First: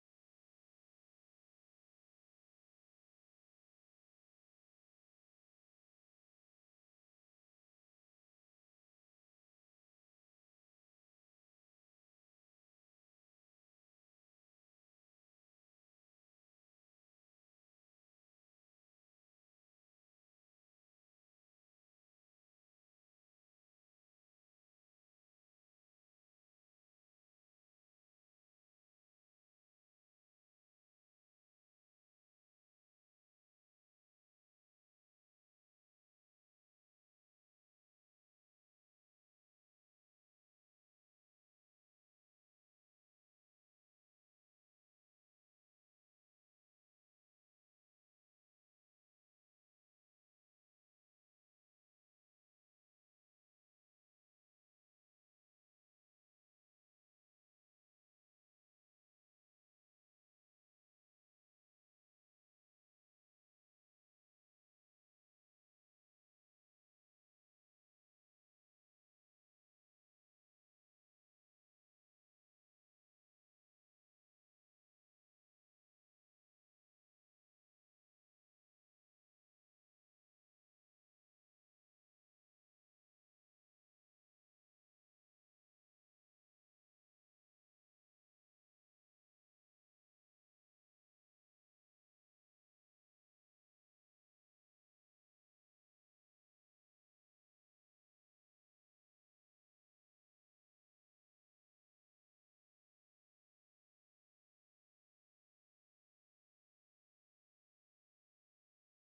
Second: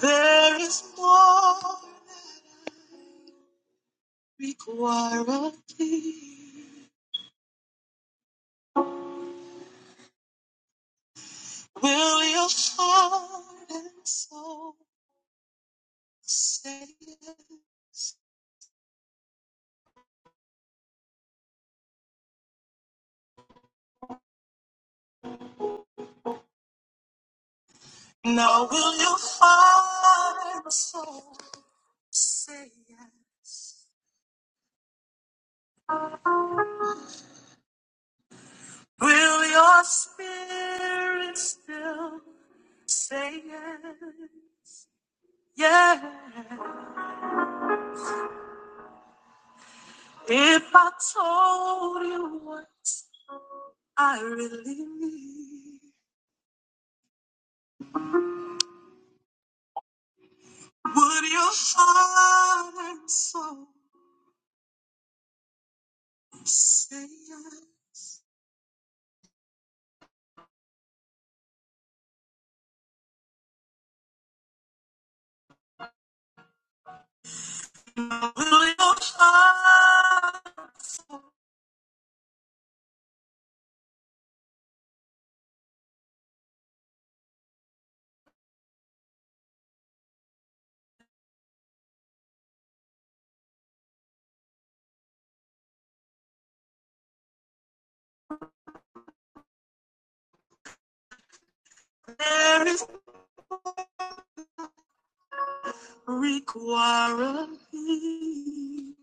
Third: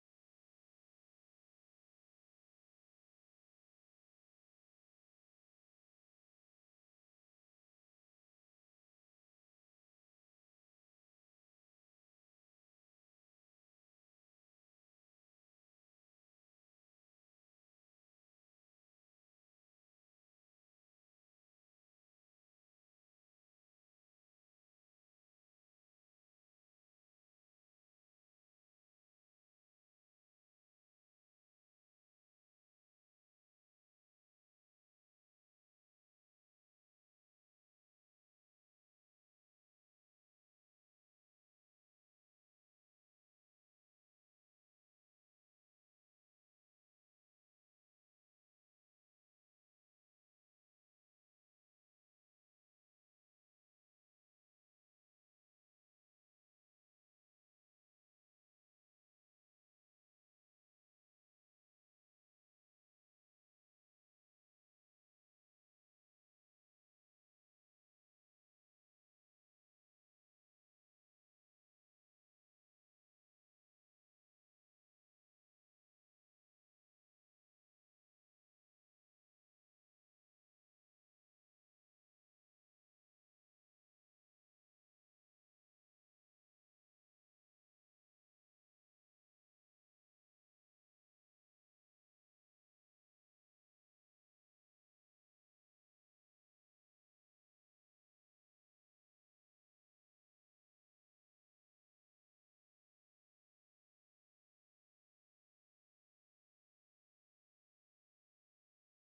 There is more required of thee. Will your heart and soul say it? Now will your heart and soul say yes? Will your spirit still say yes? Yeah. If I told you what I really need. Would your heart and soul say yes? Will your heart there is require of thee?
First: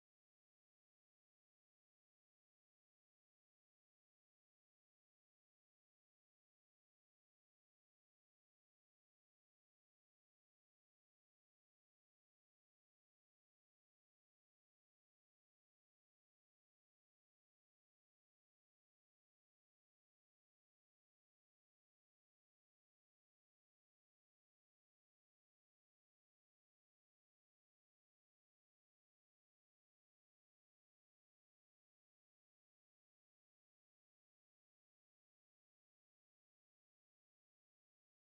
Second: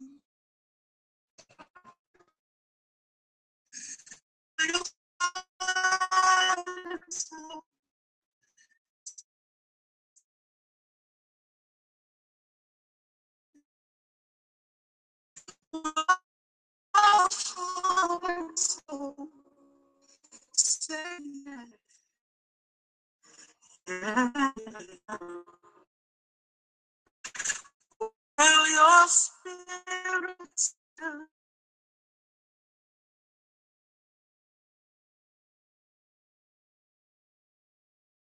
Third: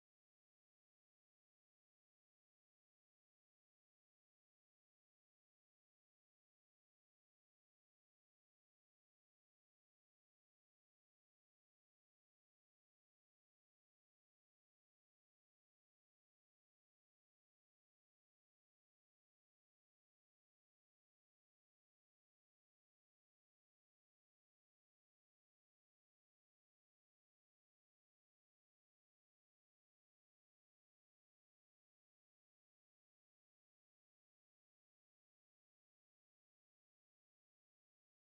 Will your heart and soul, will your heart and soul say yes? Will your spirit say,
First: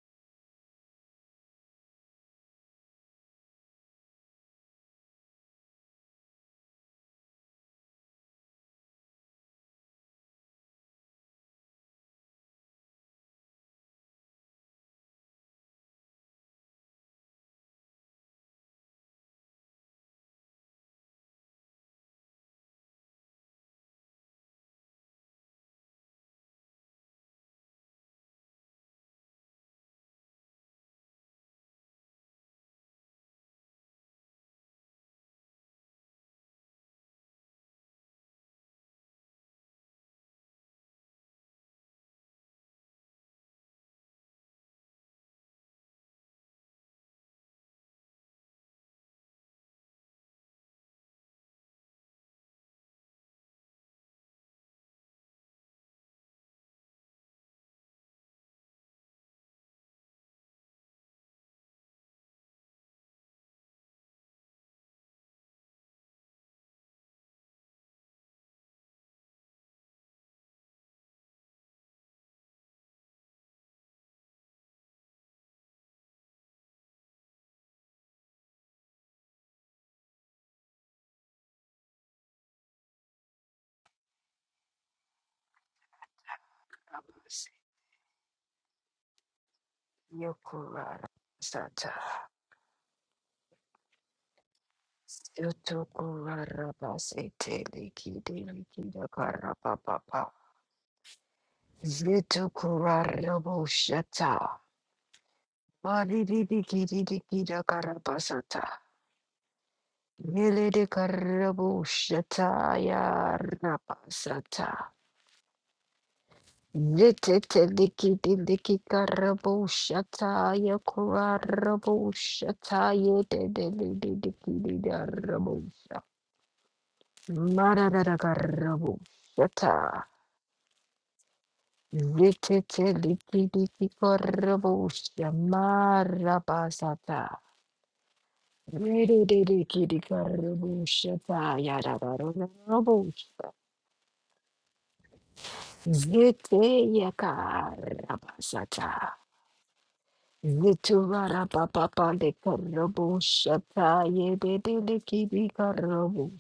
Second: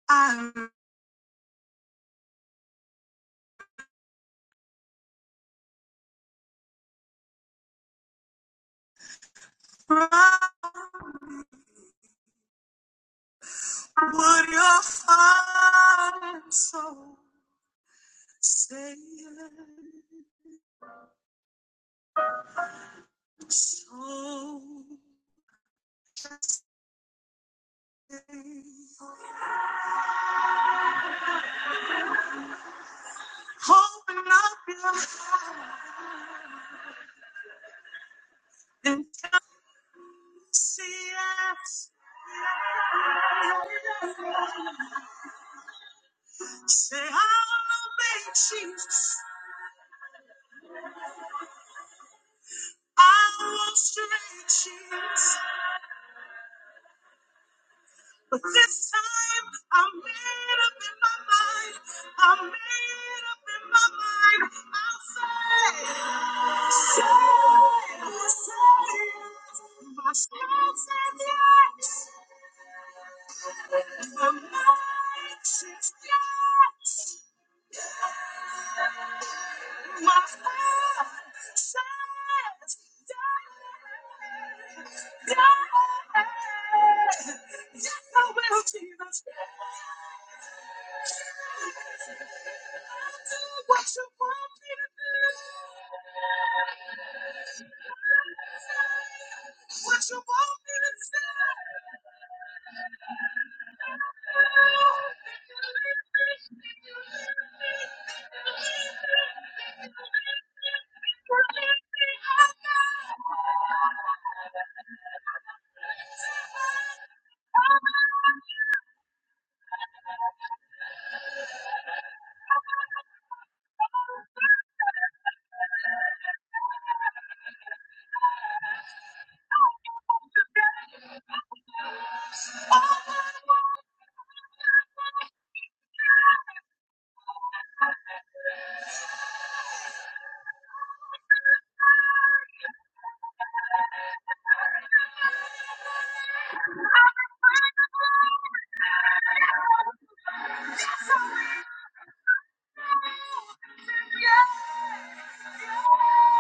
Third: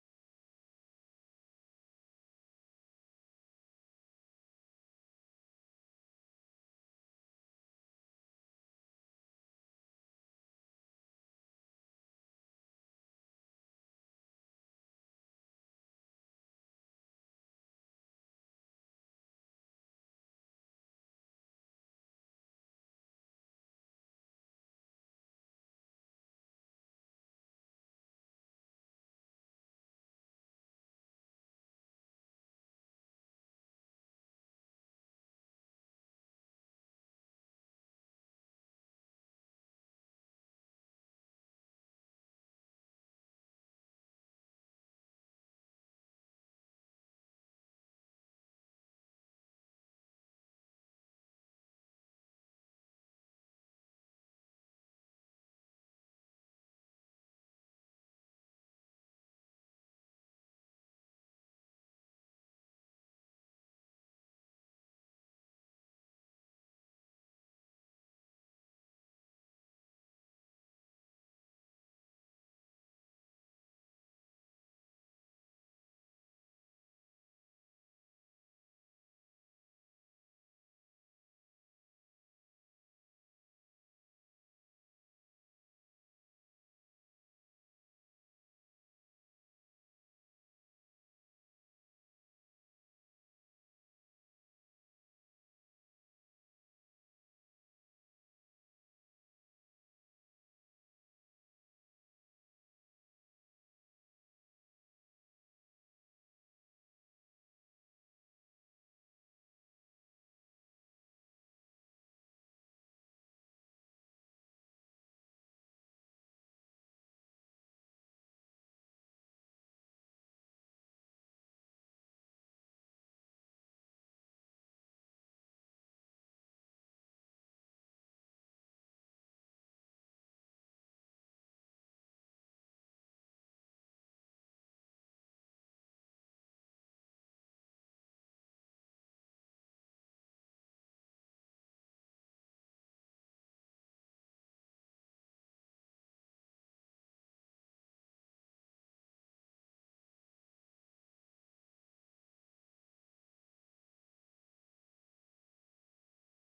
I pray? Would your fire so stay so Open up your and come see us. Say, I will obey Jesus. I will stretch Jesus. But this time, I am made up in my mind. I am made up in my mind. I'll say. Rabasi, Yokulara Sata, Yotukulara Basi, Teliki, Deliki, Dakarapapa, Zitukurara Boshata, Badidiki, Diki, Dakarapasata, Yelidikarabushata, Yarapasata. Ziteteliki, Diliki, Karabushata, Yokurarabushata, Yedeliki, Darabusha. Marararagarabo. Shata. Vitete liki liki garabo. Shamarabasata. Rididiki garabo. Shata. Yaragarabo. Zete yakarabasata. Viturarababa de garabo. Shata. Yedede liki garabo.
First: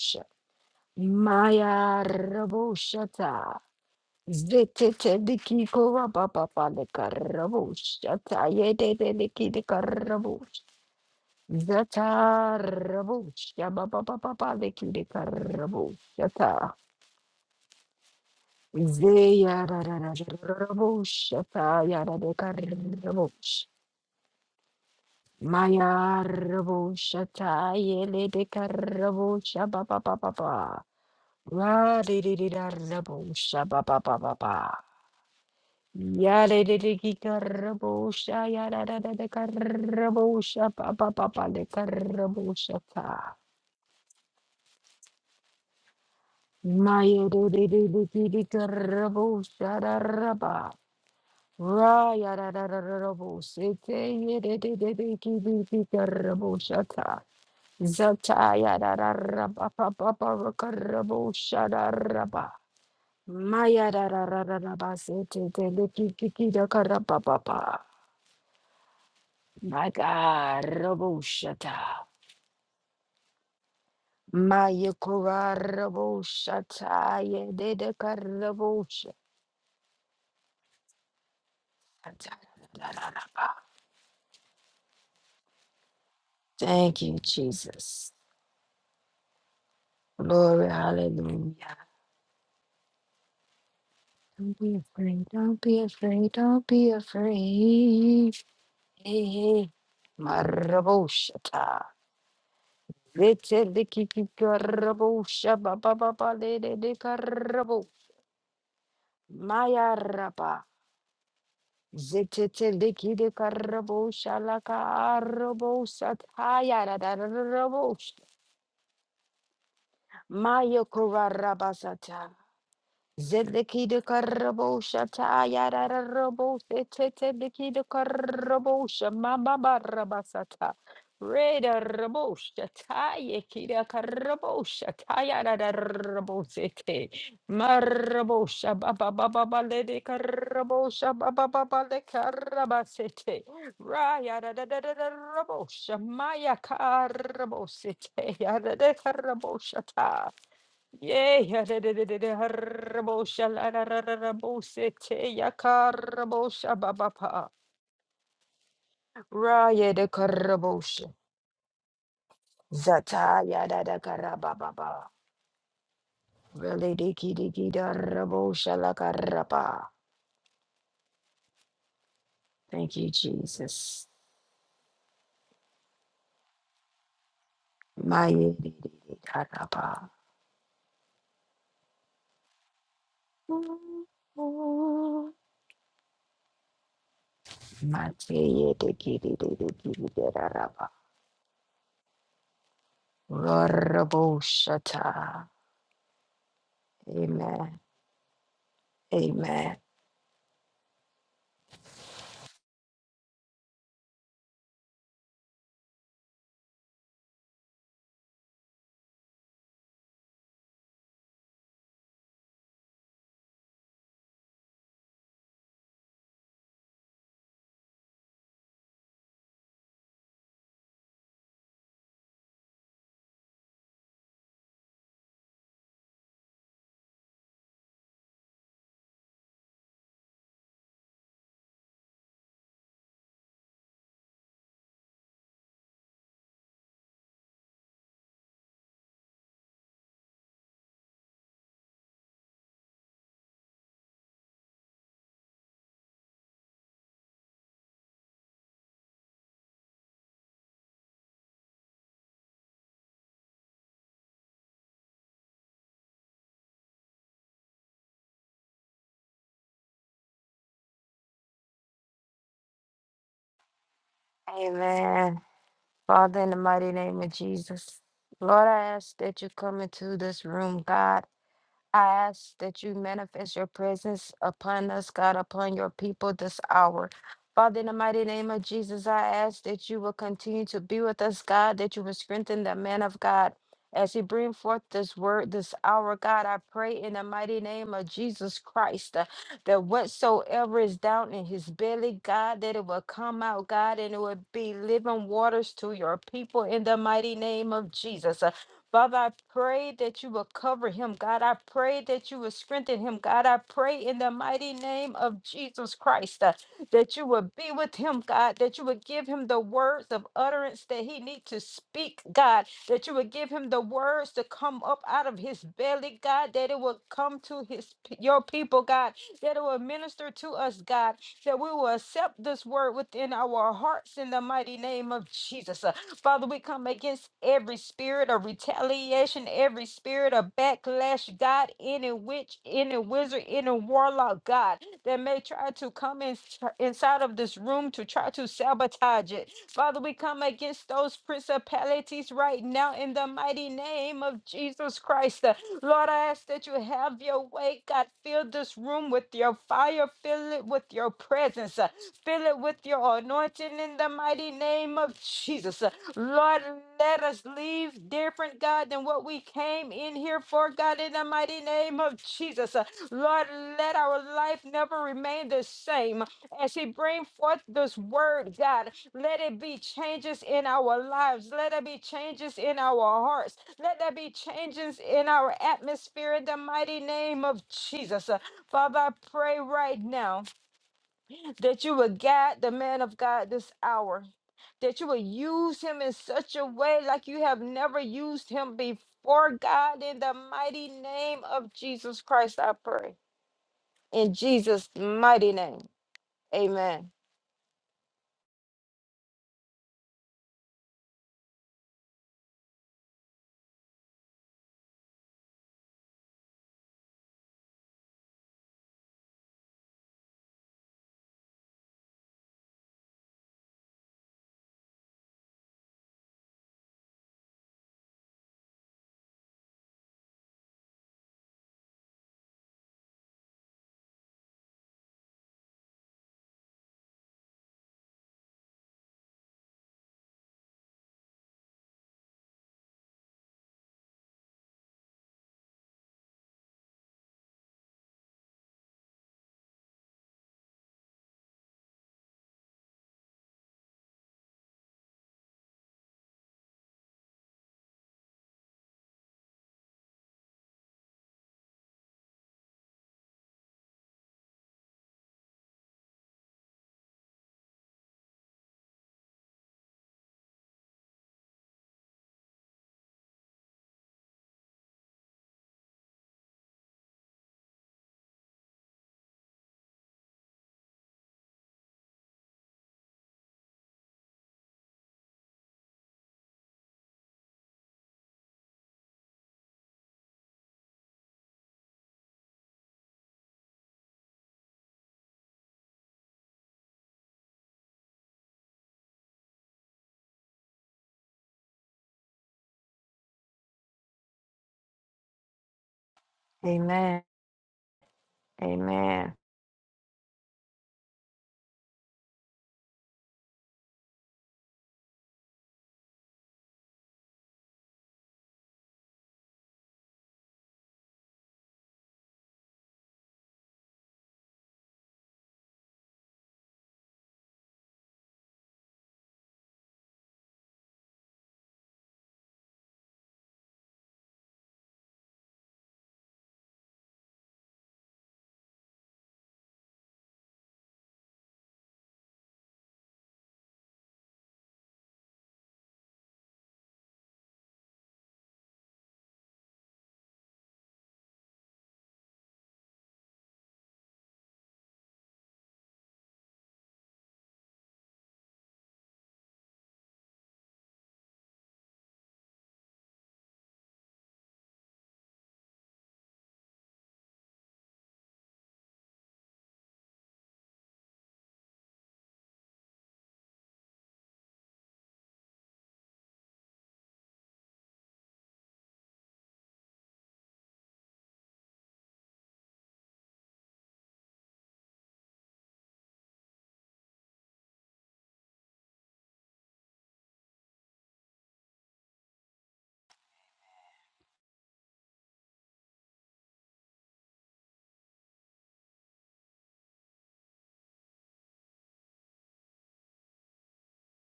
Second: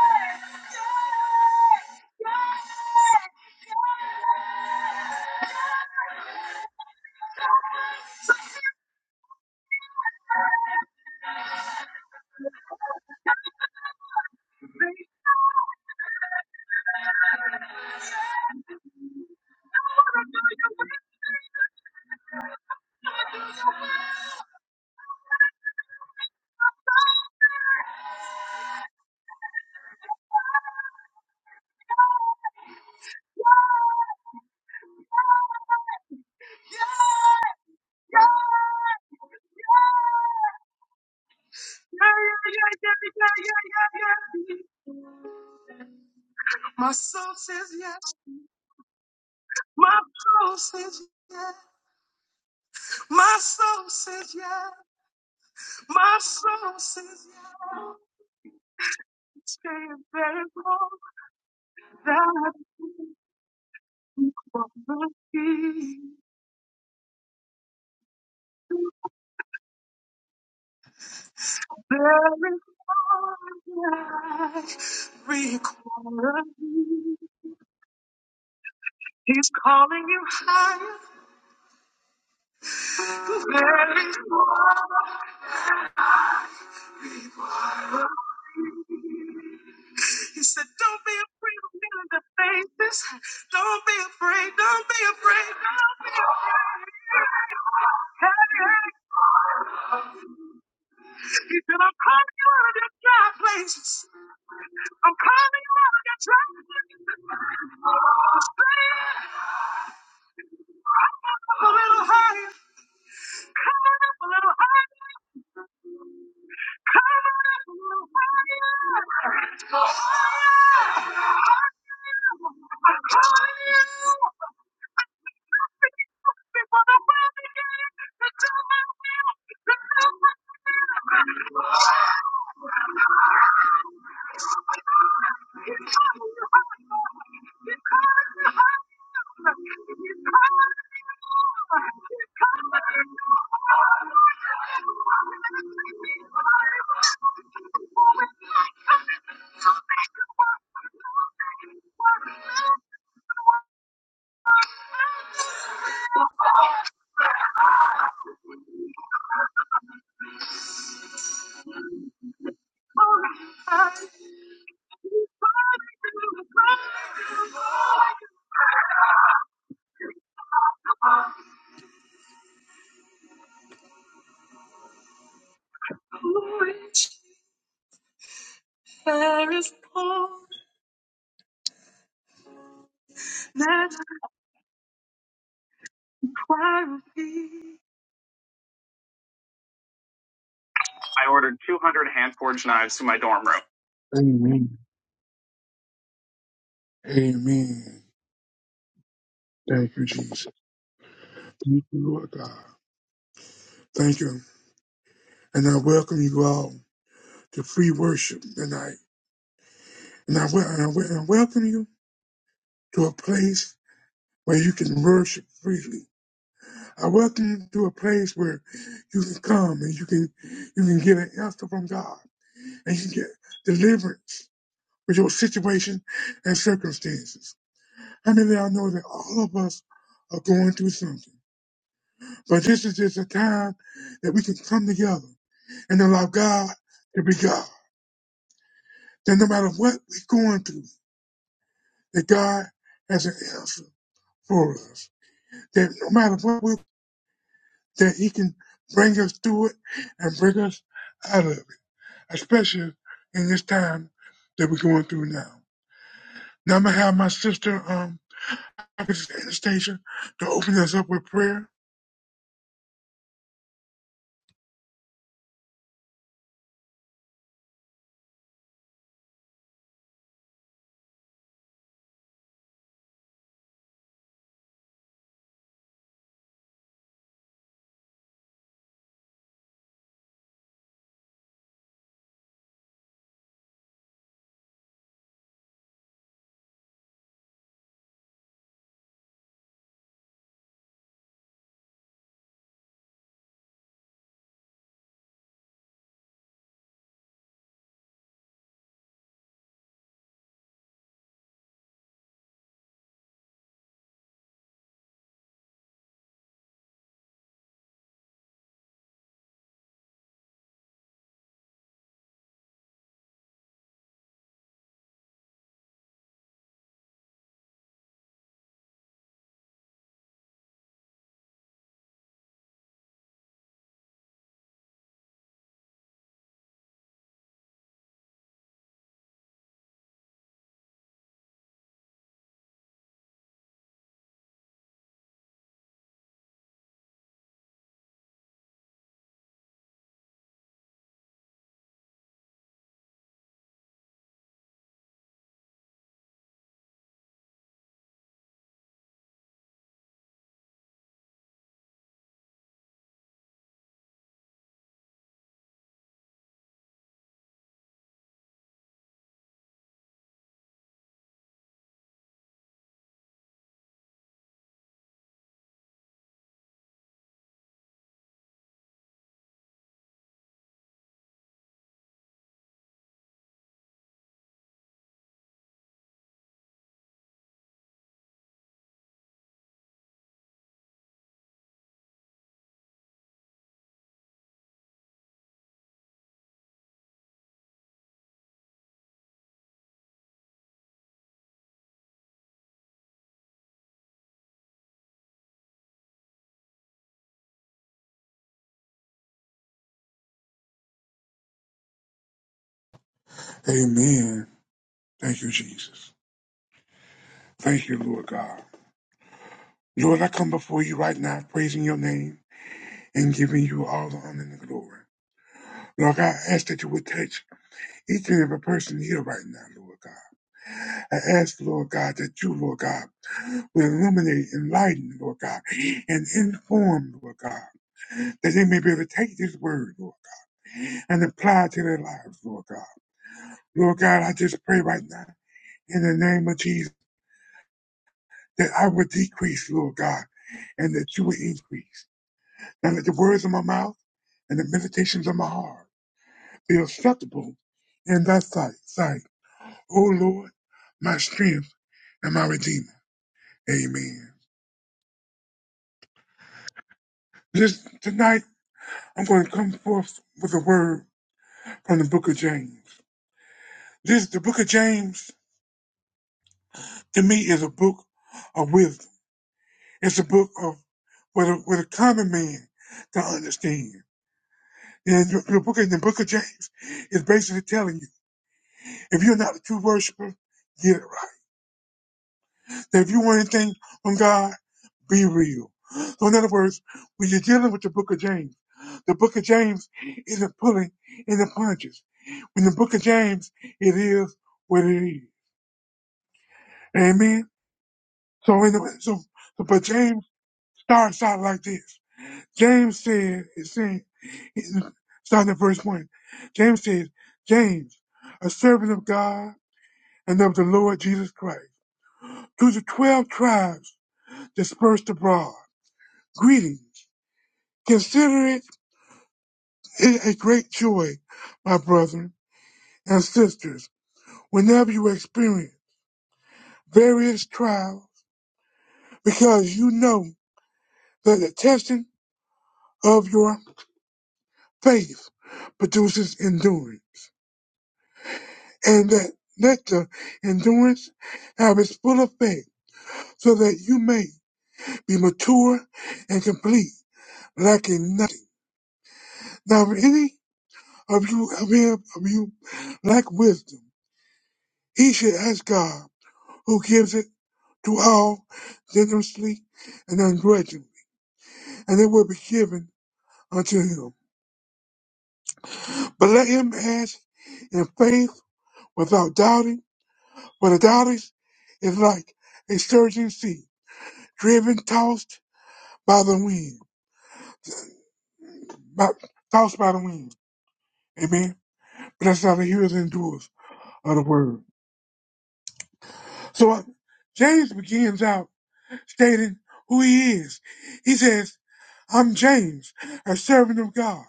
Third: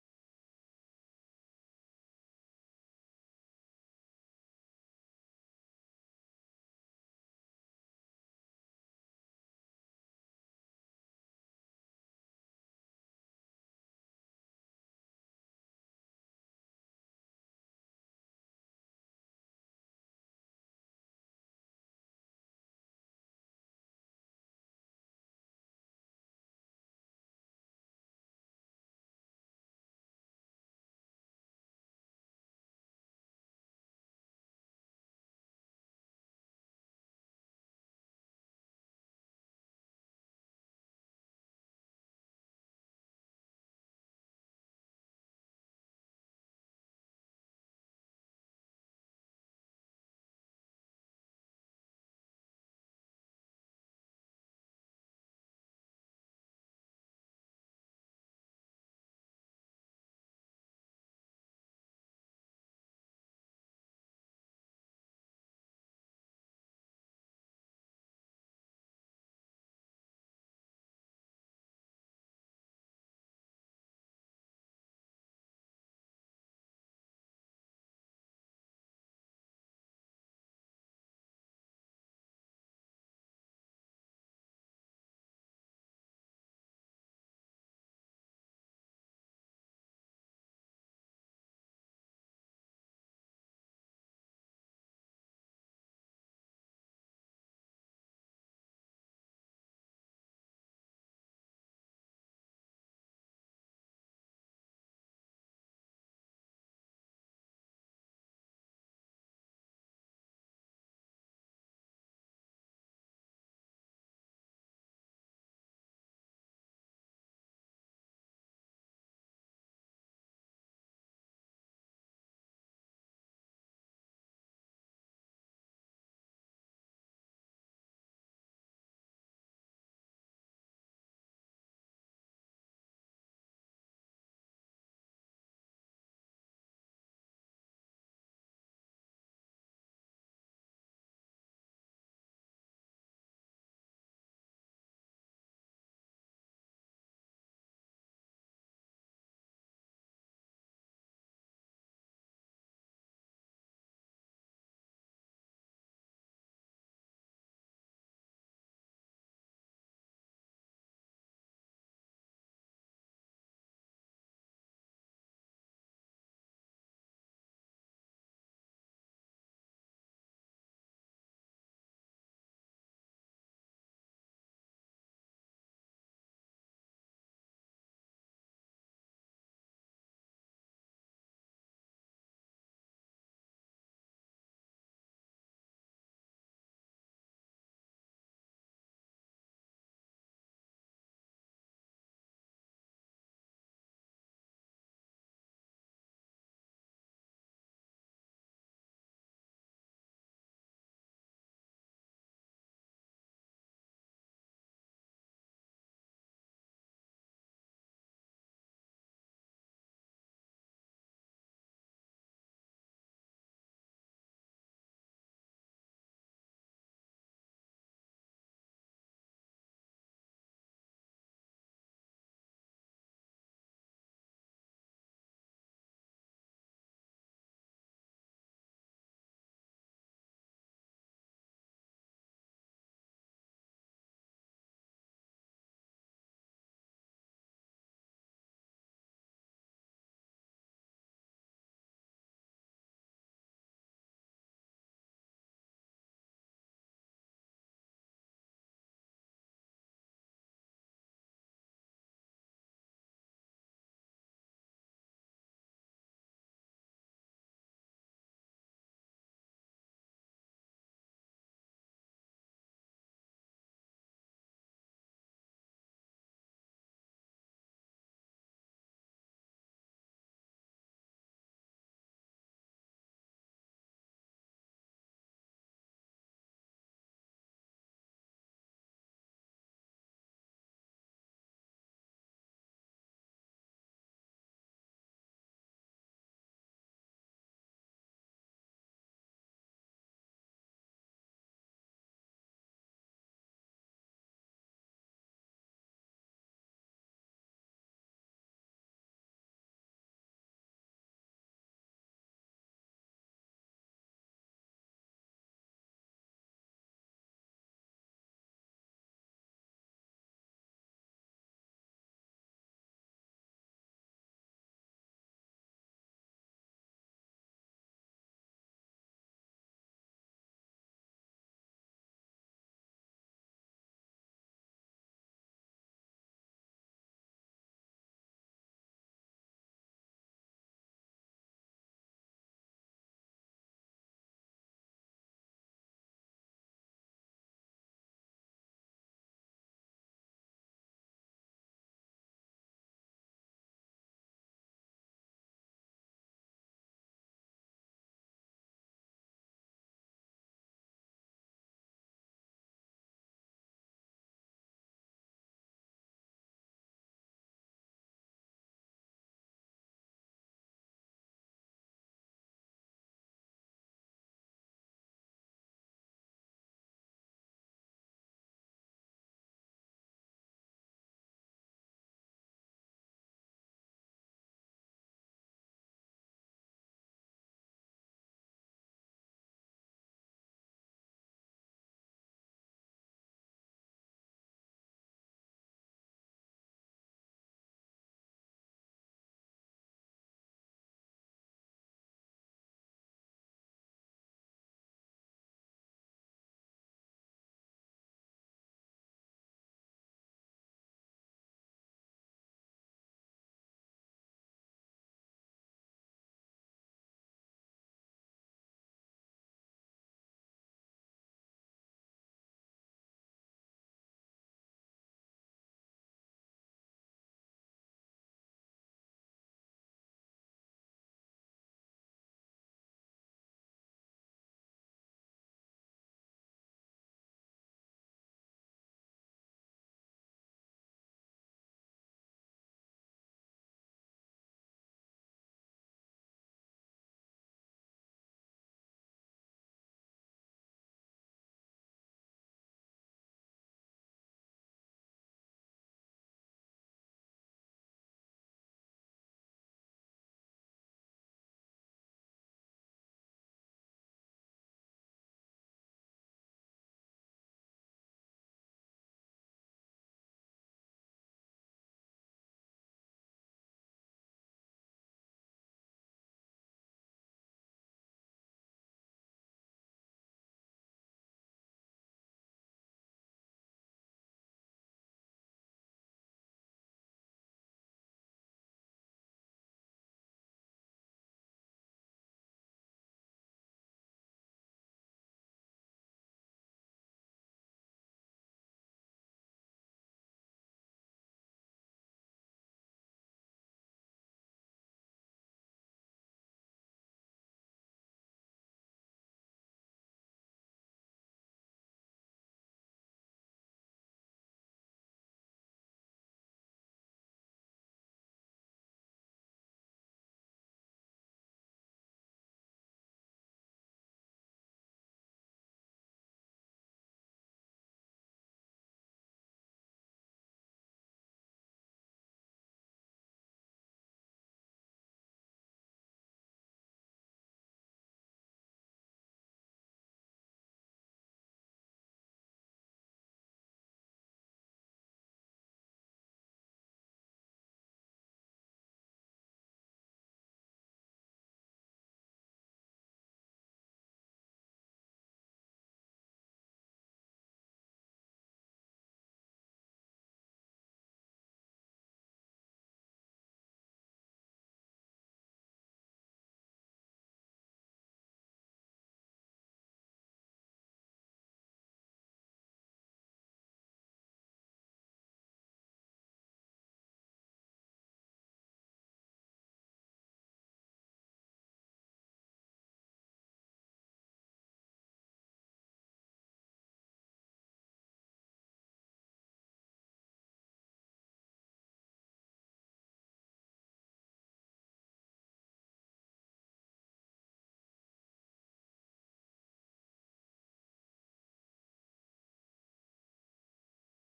Maya rabo. Shata. Zeteteliki kora papa pale karabush. Zata yede deliki de karabush. Zata rabush. Yaba papa papa leki de karabush. Zata. Zeya rabush. Zata yara de karabush. Maya rabush. Zata yele de karabush. Yaba papa papa. Ra di di di da rabush. Yaba papa papa. Yarereki karabosha, yarararara karabosha, pa pa pa pa de karabosha ta. My soul says yes. Mayerereki karabosha My soul raraba. says yes. Ra My yararararabosha soul te says yes. yerereki My soul karabosha ta. says Zata yes. yarararaba pa pa There pa is more karabosha raraba. that for the Mayararararabase te te de key. kiki da karababa. My God, Raboshata. There is more that Maya Kora requires. me. Raboshata. Yedeka Raboshata. He's calling you higher. There is more. Thank you, Jesus. He said, Glory, Don't be afraid of hallelujah. men in the faces. Don't be afraid. Don't be Don't be afraid, afraid. don't be Don't be afraid, don't afraid. be Hey. afraid. Hey, hey. hey. He said, Maraboshata. I'm calling you out of your dry places. Rabo I'm calling you Shaba out of Baba your dry Bale places. de Straight Carabo Maya Rapa. up a little higher. Zetetelikide Coming up a karabosha little la higher. karabosa tayara Come da on up, higher, rabosh. higher, higher, higher. Mayo kurarabasata. I Zedeki need de to Karabosha Tayada feel Robose before the Tete world Biki de begins. To Karabosha Mamba feel, Barabasata Reda to Rabosha feel, Tayeki de to feel. Karabosha Tayada Robosete Marabosha Baba Baba Bale de Karabosha Baba Baba de Karabasete Raya da da da da da Rabosha Maya Karabosete Yada de Karabosha Yay, harabosha la la la la babapa. Raya de karabosha. Zata ya da da karababa. Really diki diki da rabosha la karaba. Thank you, Jesus. My There is karaba. more than a choir of thee. Mate ye diki diki diki da raba. I ordered 200 hand forged knives to my dorm room. Amen. Raraboshata. Amen. Amen. Amen. Thank you, Jesus. Thank you, Lord God. Thank you. And I welcome you all to free worship tonight. And I, wel- and I, wel- and I welcome you to a place where you can worship freely. I welcome you to a place where you can come and you can you can get an answer from God and you can get deliverance with your situation and circumstances. I mean, I know that all of us are going through something. But this is just a time that we can come together and allow God to be God. That no matter what we're going through, that God has an answer for us. That no matter what we that He can bring us through it and bring us out of it. Especially in this time that we're going through now. Now I'm gonna have my sister um Anastasia to open us up with prayer. Amen. Father, in the mighty name of Jesus, Lord, I ask that you come into this room, God. I ask that you manifest your presence upon us, God, upon your people this hour. Father, in the mighty name of Jesus, I ask that you will continue to be with us, God, that you will strengthen the man of God. As he bring forth this word this hour, God, I pray in the mighty name of Jesus Christ uh, that whatsoever is down in his belly, God, that it will come out, God, and it will be living waters to your people in the mighty name of Jesus. Father, I pray that you will cover him. God, I pray that you will strengthen him. God, I pray in the mighty name of Jesus Christ uh, that you will be with him, God, that you would give him the words of utterance that he needs to speak, God, that you would give him the words to come up out of his belly, God, that it will come to his your people, God, that it will minister to us, God, that we will accept this word within our hearts in the mighty name of Jesus. Uh, Father, we come against every spirit of retaliation, every spirit of backlash, God, any witch, any wizard, any warlock, God, that may try to come in, inside of this room to try to sabotage it. Father, we come against those principalities right now in the mighty name of Jesus Christ. Lord, I ask that you have your way. God, fill this room with your fire, fill it with your presence, uh, fill it with your anointing in the mighty name of Jesus. Lord, let us leave different, God, than what we came in here for, God, in the mighty name of Jesus. Uh, Lord, let our life never remain the same. As He bring forth this word, God, let it be changes in our lives. Let it be changes in our hearts. Let there be changes in our atmosphere in the mighty name of Jesus. Uh, Father, I pray right now that you would guide the man of God this hour that you will use him in such a way like you have never used him before, God, in the mighty name of Jesus Christ, I pray. In Jesus' mighty name, amen. Amen. Thank you, Jesus. Thank you, Lord God. Lord, I come before you right now, praising your name and giving you all the honor and the glory. Lord, God, I ask that you would touch each and every person here right now, Lord God. I ask, Lord God, that you, Lord God, will illuminate, enlighten, Lord God, and inform, Lord God, that they may be able to take this word, Lord, and apply it to their lives, Lord God. Lord God, I just pray right now in the name of Jesus that I would decrease, Lord God, and that you would increase. And let the words of my mouth and the meditations of my heart be acceptable in thy sight. sight. O Lord, my strength and my redeemer. Amen. This tonight I'm going to come forth with a word from the book of James. This the book of James to me is a book of wisdom. It's a book of what a, what a common man can understand. And the the book in the book of James is basically telling you if you're not a true worshiper, get it right. If you want anything from God, be real. So in other words, when you're dealing with the book of James, the book of James isn't pulling in the punches. In the book of James, it is what it is. Amen. Amen. So in the, so, Amen. so but James starts out like this. James said, it said, it- starting at verse one, James says, James, a servant of God and of the Lord Jesus Christ, to the twelve tribes dispersed abroad, greetings. Consider it a great joy, my brethren and sisters, whenever you experience various trials, because you know that the testing of your faith produces endurance, and that let the endurance have its full effect, so that you may be mature and complete, lacking nothing. Now, if any of you, of any of you lack wisdom, he should ask God, who gives it to all generously and ungrudgingly, and it will be given unto him. But let him ask in faith without doubting, for the doubting is like a surging sea, driven, tossed by the wind, by, tossed by the wind. Amen. But that's how the hearers and doers of the word. So uh, James begins out stating who he is. He says, I'm James, a servant of God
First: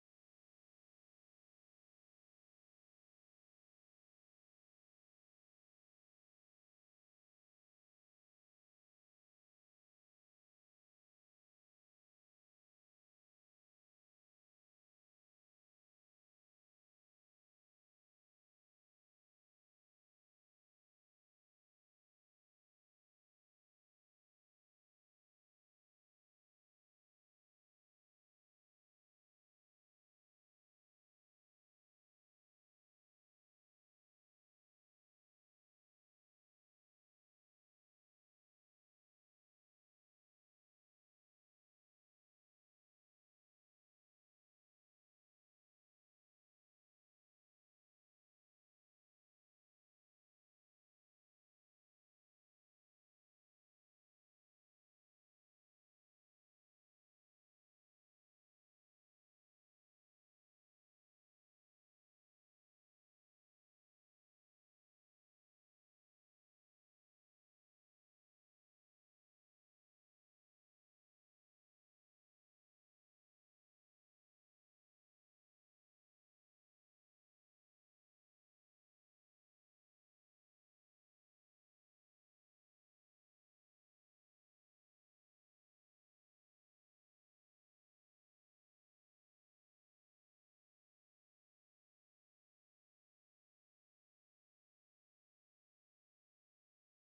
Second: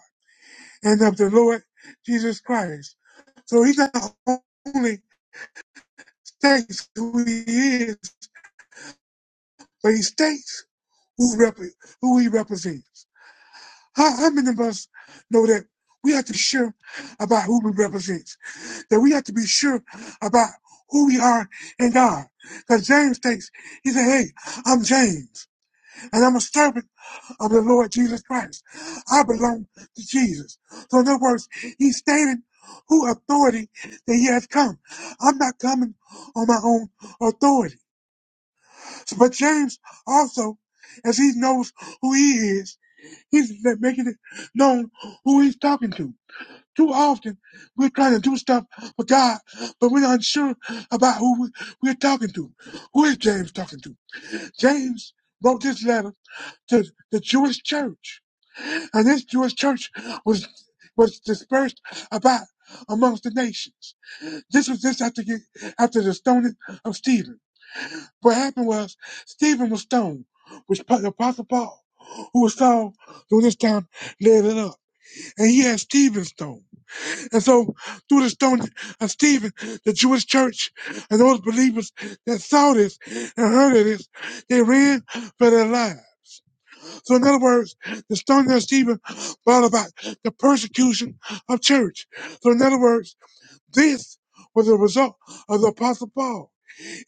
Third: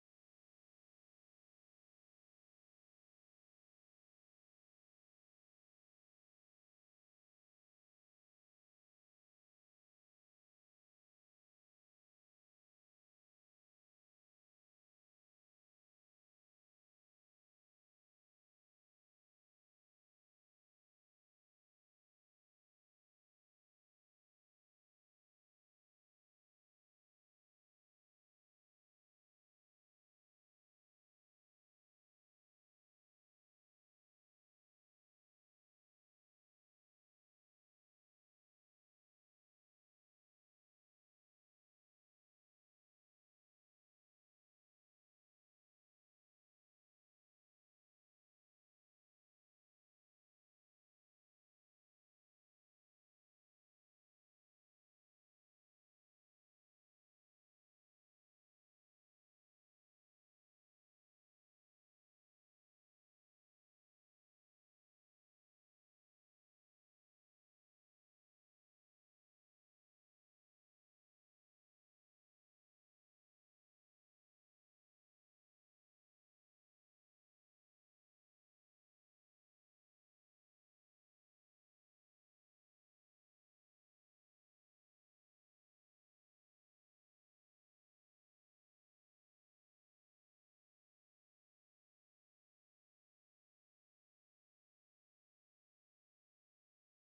and of the Lord Jesus Christ. So he not only states who he is, but he states who, rep- who he represents. How, how many of us know that we have to be sure about who we represent? That we have to be sure about who we are in God. Because James states, he said, hey, I'm James. and I'm a servant of the Lord Jesus Christ. I belong to Jesus. So in other words, he's stating who authority that he has come. I'm not coming on my own authority. So, but James also, as he knows who he is, he's le- making it known who he's talking to. Too often, we're trying to do stuff for God, but we're not sure about who we- we're talking to. Who is James talking to? James wrote this letter to the Jewish church. And this Jewish church was was dispersed about amongst the nations. This was just after you- after the stoning of Stephen. What happened was Stephen was stoned, which the Apostle Paul, who was Saul during this time, led it up. And he had Stephen stoned. And so through the stoning of Stephen, the Jewish church and those believers that saw this and heard of this, they ran for their lives. So in other words, the stoning of Stephen brought about the persecution of church. So in other words, this was a result of the Apostle Paul.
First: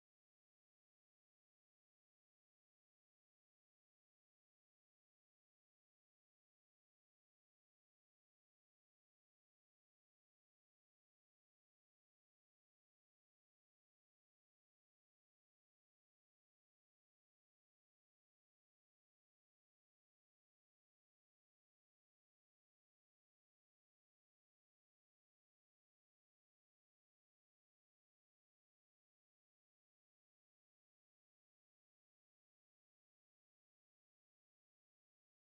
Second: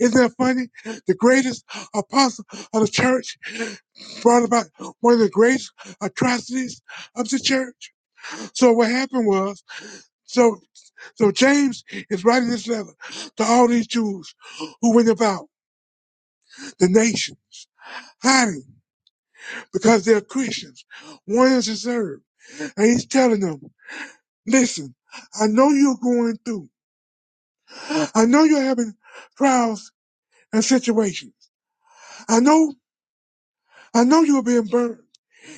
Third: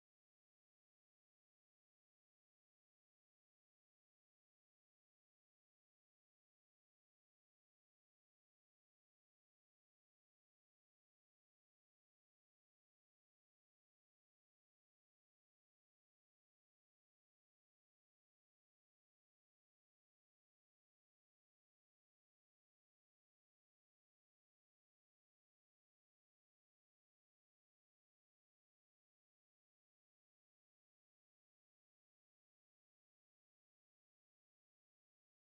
Isn't that funny? The greatest apostle of the church brought about one of the greatest atrocities of the church. So what happened was, so so James is writing this letter to all these Jews who went about the nations hiding because they're Christians, wanting to serve. And he's telling them. Listen, I know you're going through. I know you're having trials and situations. I know, I know you're being burned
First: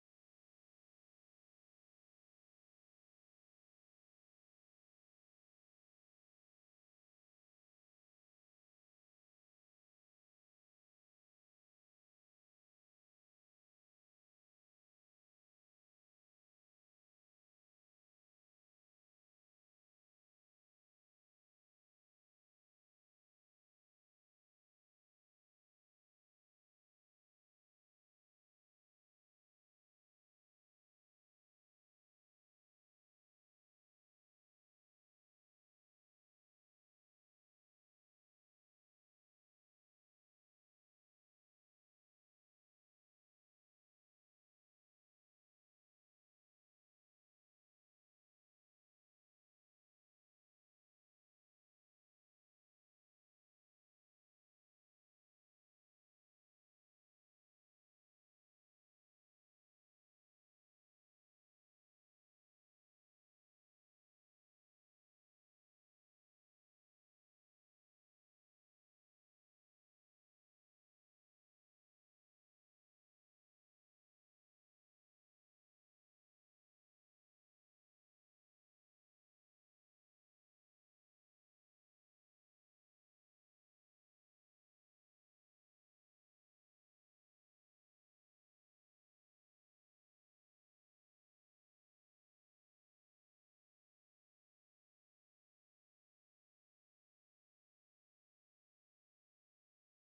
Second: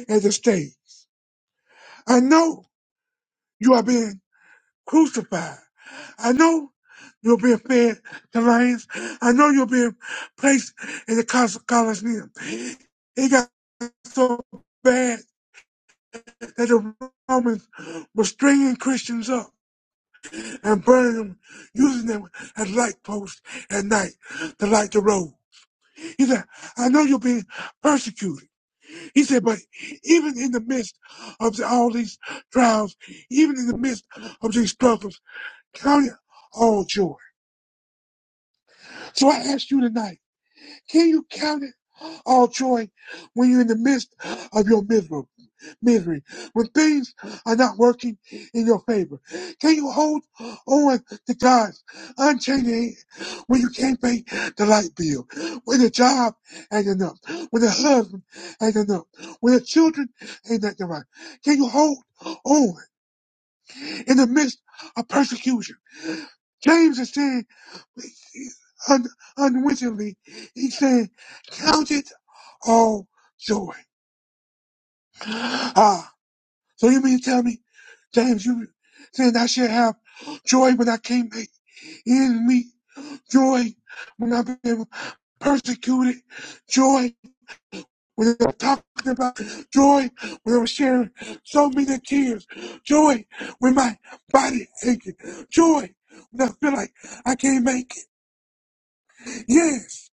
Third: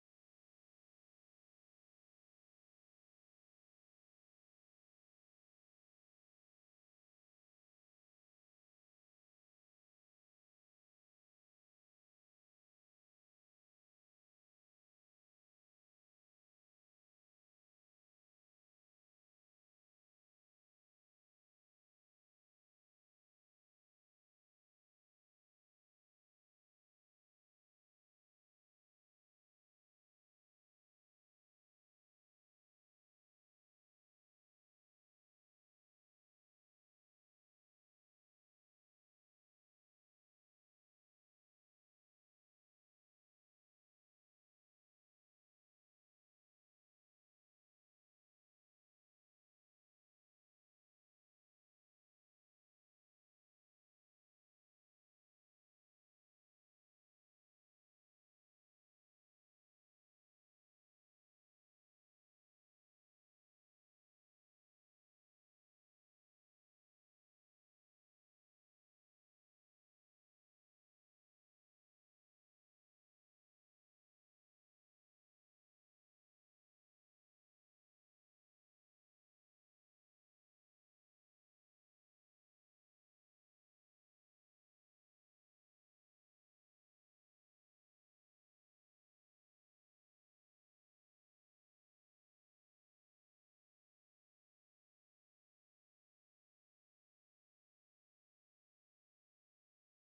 at the stakes. I know you are being crucified. I know you're being fed to lions. I know you're being placed in the col- Colosseum. It got so bad that the Romans were stringing Christians up and burning them, using them as light posts at night to light the road. He said, I know you're being persecuted. He said, but even in the midst of the, all these trials, even in the midst of these struggles, count it all joy. So I ask you tonight, can you count it all joy when you're in the midst of your misery? misery, when things are not working in your favor? Can you hold on to God's unchanging hand when you can't pay the light bill, when the job ain't enough, when the husband ain't enough, when the children ain't nothing right? Can you hold on in the midst of persecution? James is saying, un- unwittingly, he's saying, count it all joy. Ah, So you mean to tell me, James, you saying I should have joy when I can't make ends meet, joy when I've been persecuted, joy when I'm talking about, joy when I'm sharing so many tears, joy when my body aching, joy when I feel like I can't make it. Yes,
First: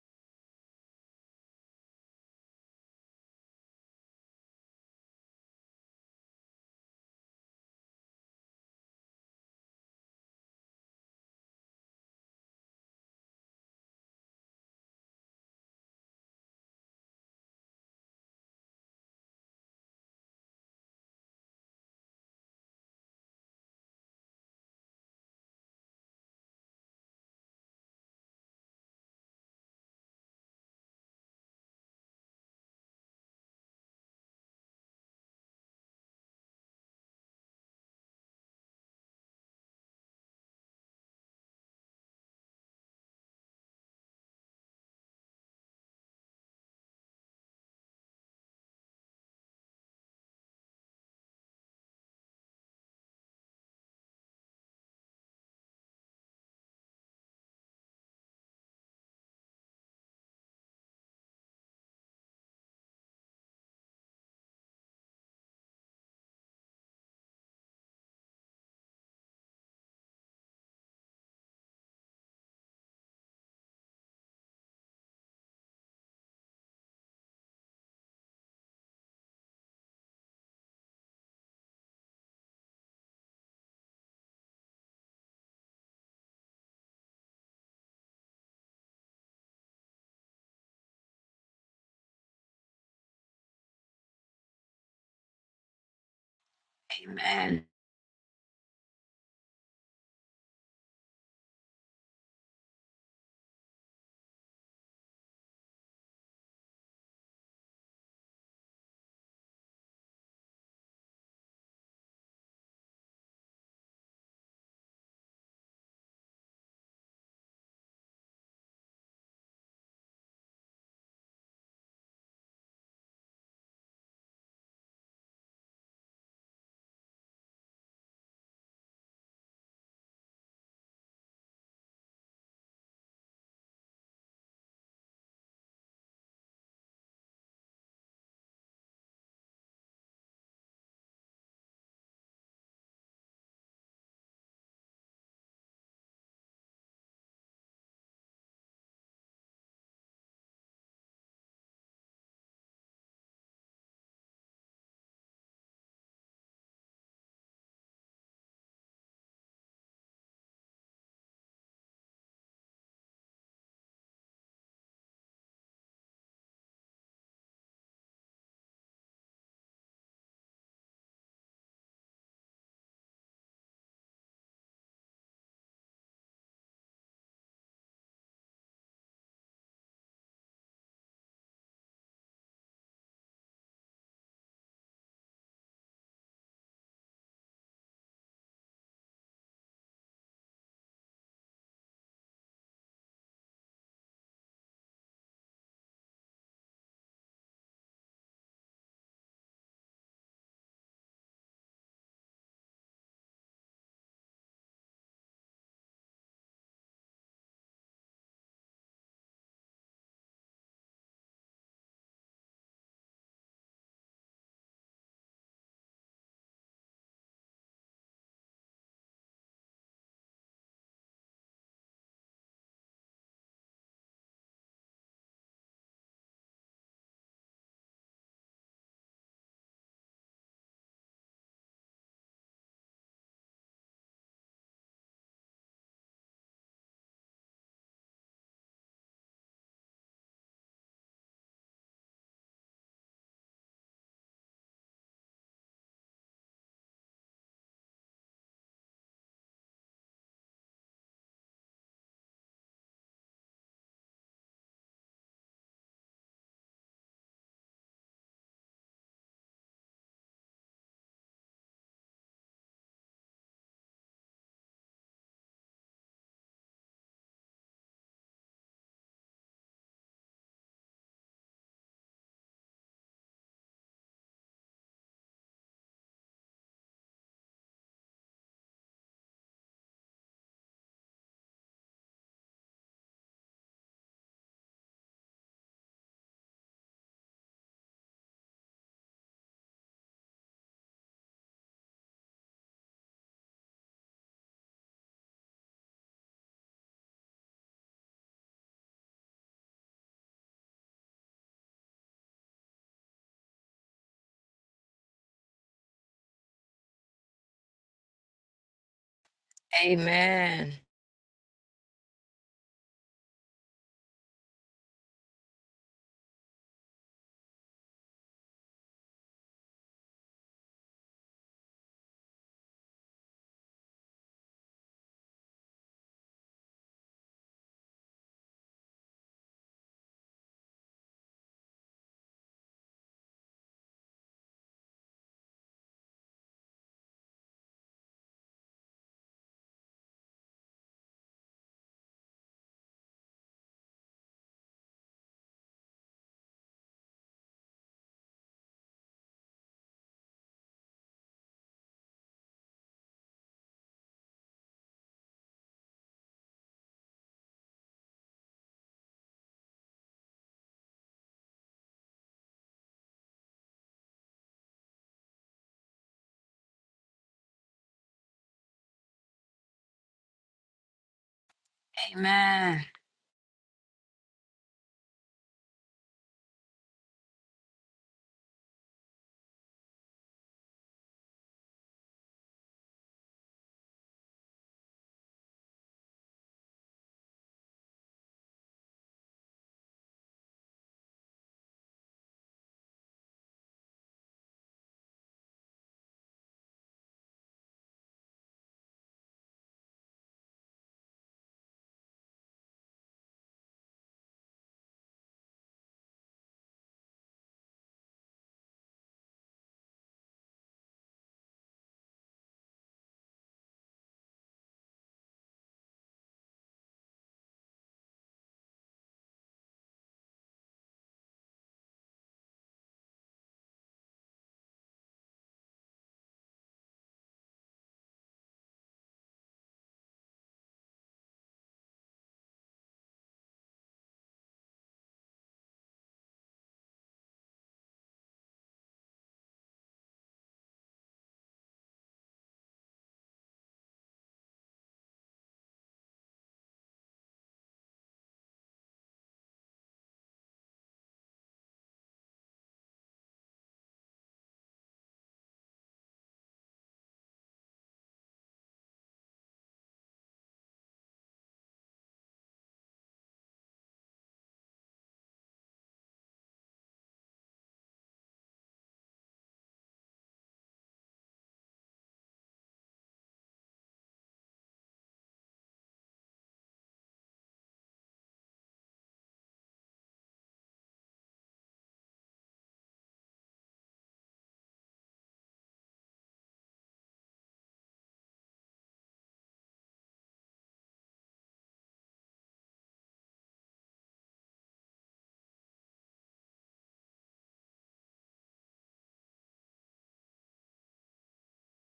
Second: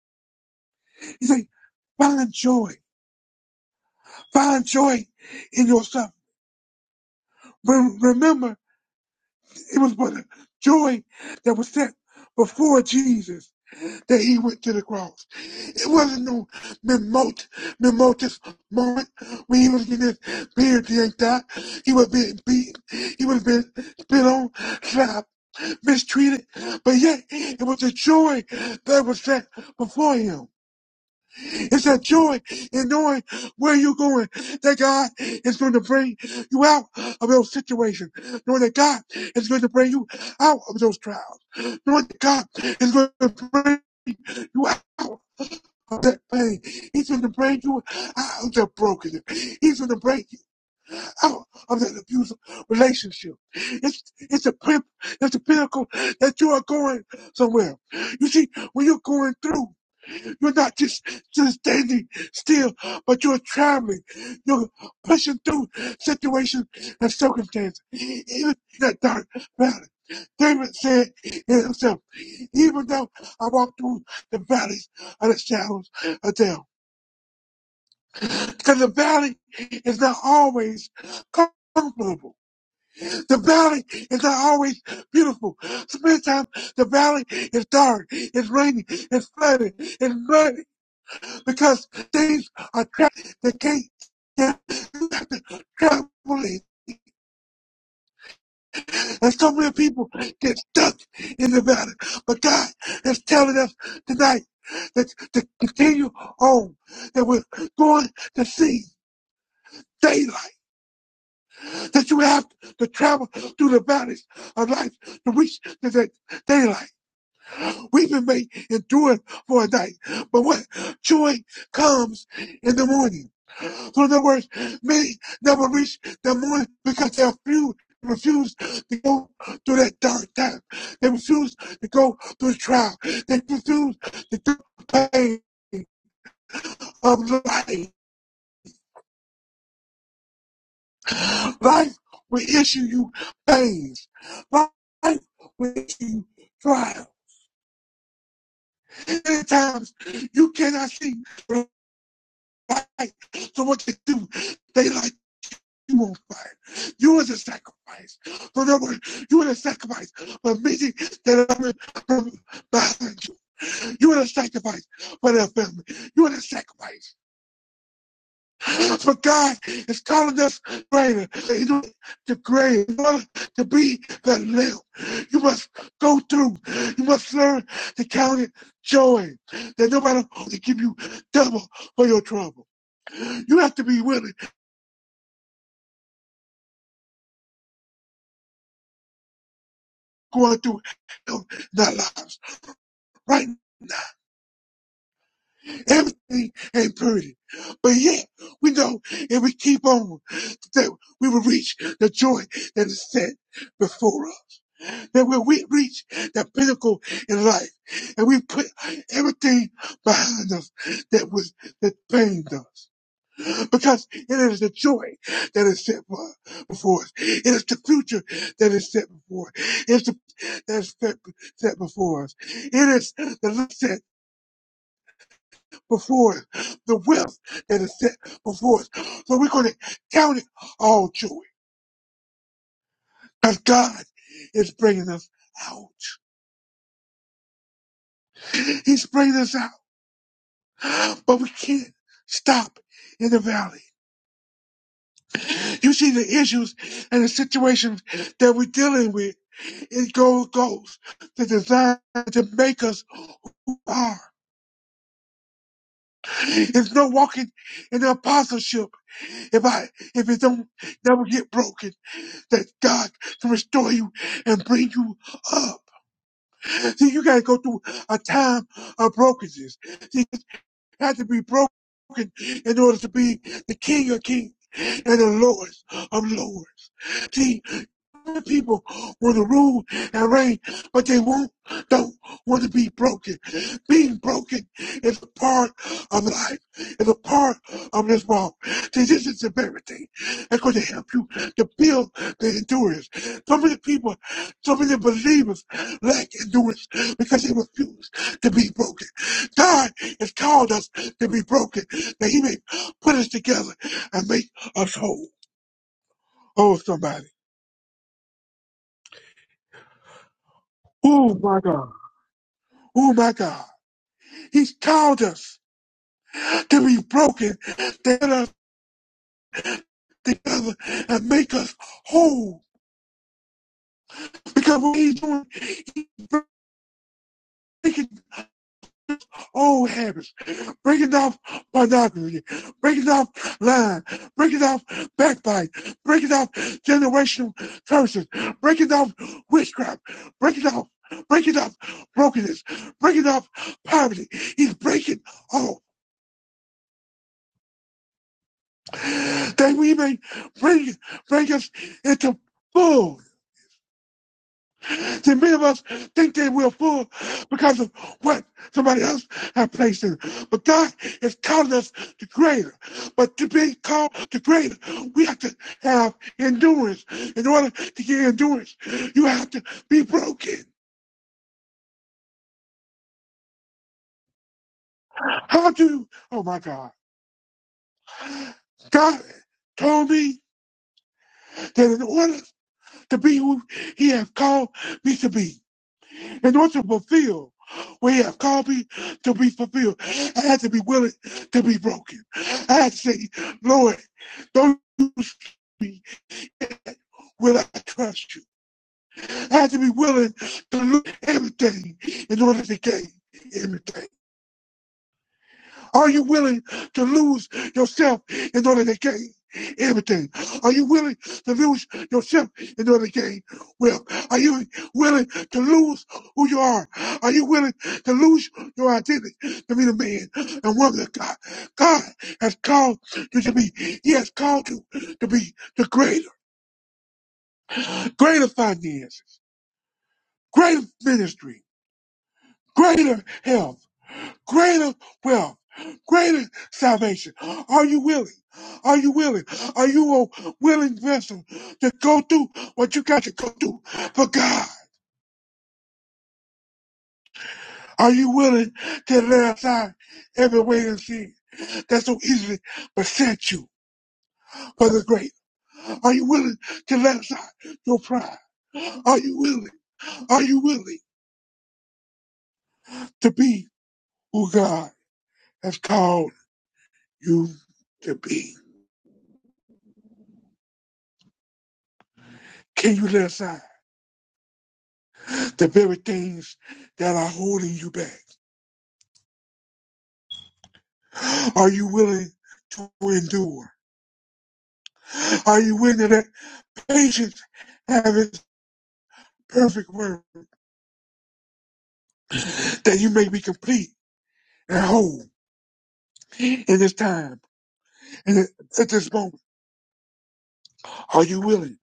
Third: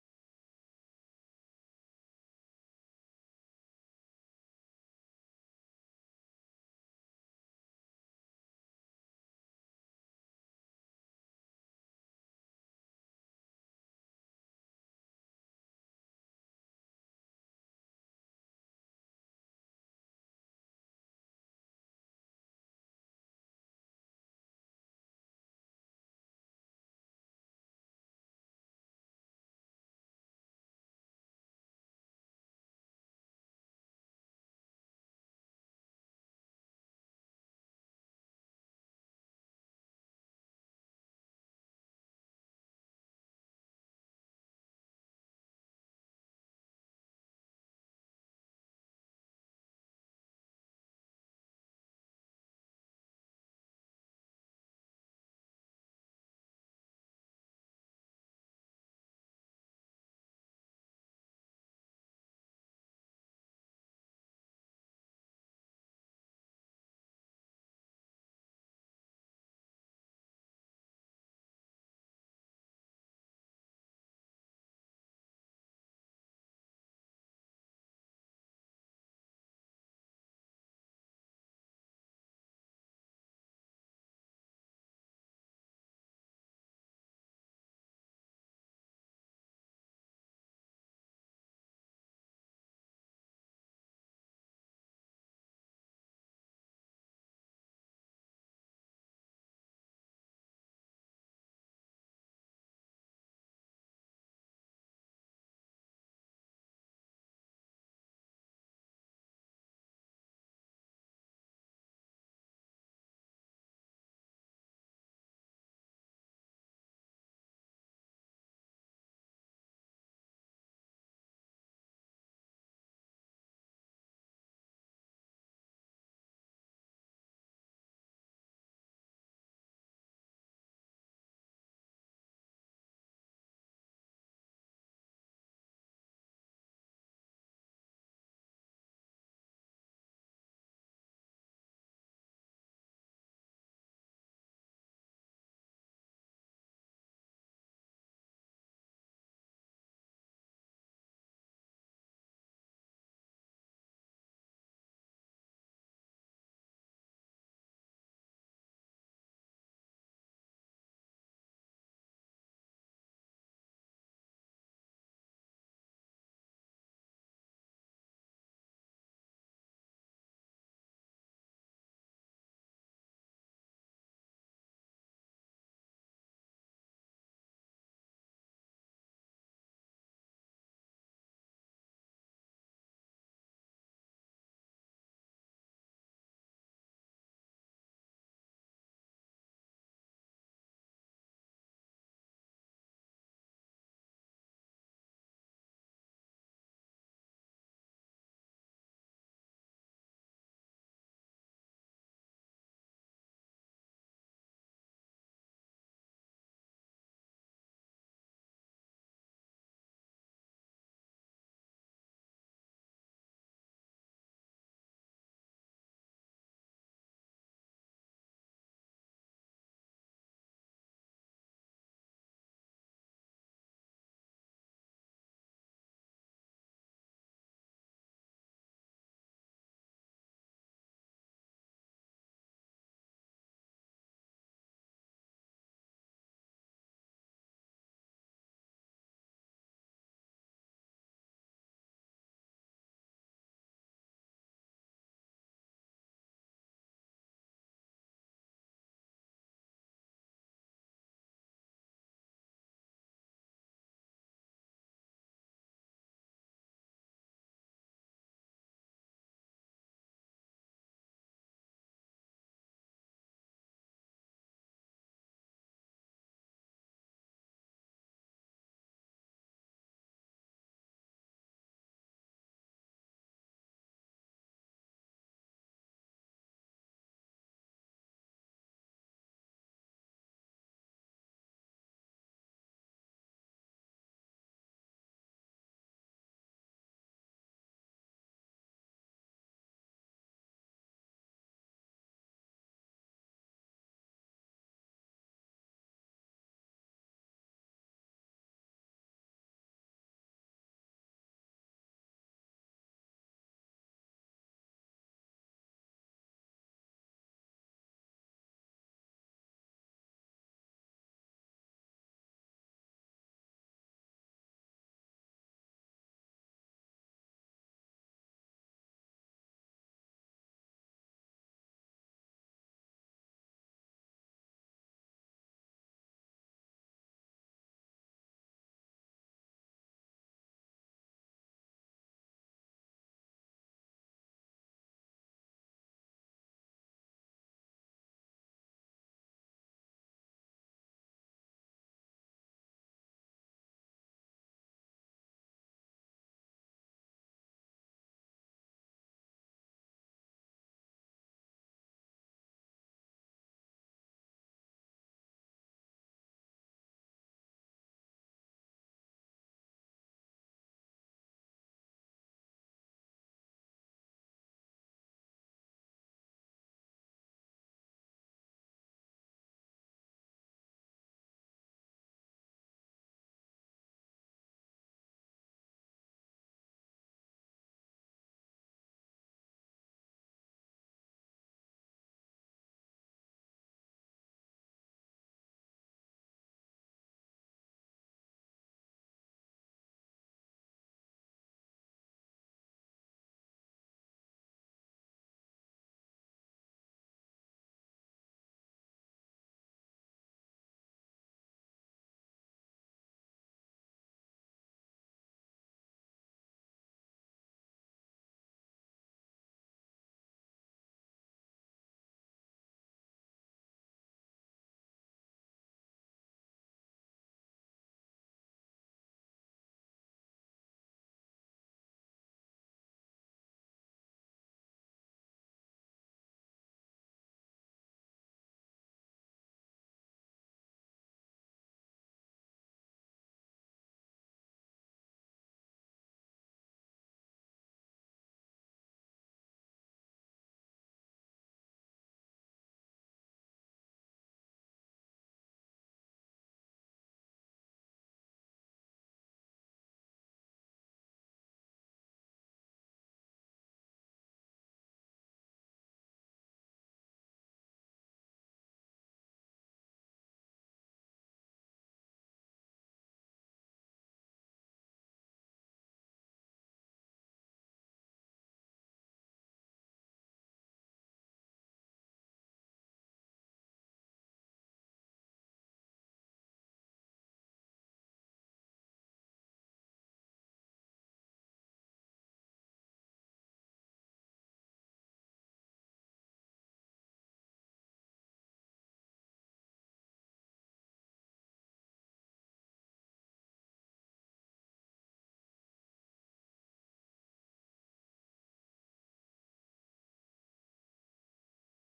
you say, find joy, find joy in yourself. Re- remember It was for the joy that was set before Jesus that he went to the cross. It wasn't no memot, memotous moment when he was getting his beard yanked out. He was being beaten. He was being spit on, slapped, mistreated. But yet, it was the joy that was set before him. It's that joy in knowing where you're going, that God is going to bring you out of those situations, knowing that God is going to bring you out of those trials, knowing that God is going to bring you out. Of that pain. He's going to bring you out of that brokenness. He's going to bring you out of that abusive relationship. It's it's a pimp. It's a pinnacle that you are going somewhere. You see, when you're going through. You're not just, just standing still, but you're traveling. You're pushing through situations and circumstances. Even that dark valley. David said in himself, even though I walk through the valleys of the shadows of death. Because the valley is not always comfortable. The valley is not always beautiful. Sometimes the valley is dark, it's rainy, it's flooded, it's muddy, because things are trapped. They can't. Yeah, you have to travel it. Amen. And so many people get stuck in the valley. But God is telling us tonight that to continue on, that we're going to see daylight, that you have to travel through the valleys of life to reach the day- daylight. Weeping may endure for a night, but what joy comes in the morning. So in other words, many never reach the morning because they are few They refuse to go through that dark time. They refuse to go through the trial. They refuse to go through the pain of life. Life will issue you pains. Life will issue you trial. Many times you cannot see. the sacrifice. So what they do, they like you on fire. You was a sacrifice. Remember, you were a sacrifice for many that are from behind you. You were the sacrifice for their family. You were the sacrifice. But God is calling us greater. He's doing the great in order to be the little. You must go through. You must learn to count it joy. That nobody matter give you double for your trouble. You have to be willing. going through hell in their lives. Right? now, Everything ain't pretty. But yet, we know if we keep on, that we will reach the joy that is set before us. That when we reach that pinnacle in life, and we put everything behind us that was that pained us because it is the joy that is set before us. It is the future that is set before us. It is the that is set, set before us. It is the life set before us, the wealth that is set before us. So we're going to count it all joy because God is bringing us out. He's bringing us out, but we can't stop in the valley. You see the issues and the situations that we're dealing with. It goes goes to design to make us who we are. There's no walking in the apostleship if I if it don't never get broken. That God can restore you and bring you up. See, you gotta go through a time of brokenness. See, you have to be broken in order to be the King of Kings and the Lord of Lords. See. The people want to rule and reign, but they won't, don't want to be broken. Being broken is a part of life, is a part of this walk. See, this is the very thing that's going to help you to build the endurance. So many people, so many believers lack endurance because they refuse to be broken. God has called us to be broken, that He may put us together and make us whole. Oh, somebody. Amen. Oh, my God. Oh my God. He's called us to be broken, to get us together and make us whole. Because what he's doing, he's breaking old habits, breaking off pornography, breaking off lying, breaking off backbite, breaking off generational curses, breaking off witchcraft, breaking off, breaking off brokenness, breaking off poverty. He's breaking all. that we may bring, bring us into full. See, many of us think that we're full because of what somebody else has placed in. us. But God is calling us to greater. But to be called to greater, we have to have endurance. In order to get endurance, you have to be broken. Amen. How do, oh my God. God told me that in order to be who he has called me to be, in order to fulfill what he has called me to be fulfilled. I had to be willing to be broken. I had to say, Lord, don't use me will I trust you. I had to be willing to lose everything in order to gain everything. Are you willing to lose yourself in order to gain everything? Are you willing to lose yourself in order to gain wealth? Are you willing to lose who you are? Are you willing to lose your identity to be the man and woman of God? God has called you to be. He has called you to be the greater, greater finances, greater ministry, greater health greater wealth, greater salvation. Are you willing? Are you willing? Are you a willing vessel to go through what you got to go through for God? Are you willing to lay aside every way and sin that so easily beset you for the great? Are you willing to lay aside your pride? Are you willing? Are you willing to be who God has called you to be? Can you lay aside? the very things that are holding you back. Are you willing to endure? Are you willing to let patience have its perfect work that you may be complete and whole in this time and at this moment? Are you willing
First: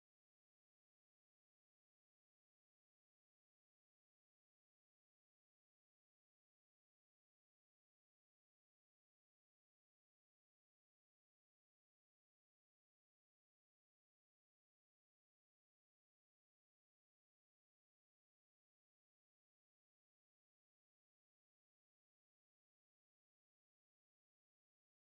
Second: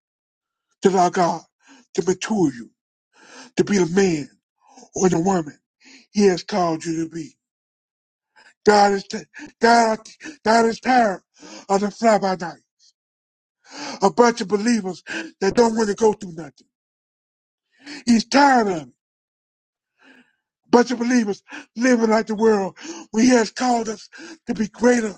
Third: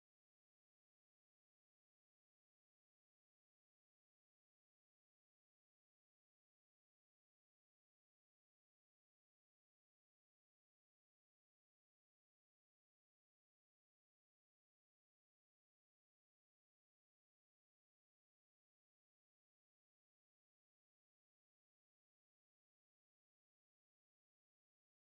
to allow God to mature you to be the man or the woman He has called you to be? God is t- God, God is tired of the fly by night, a bunch of believers that don't want to go through nothing. He's tired of it. bunch of believers living like the world when he has called us to be greater.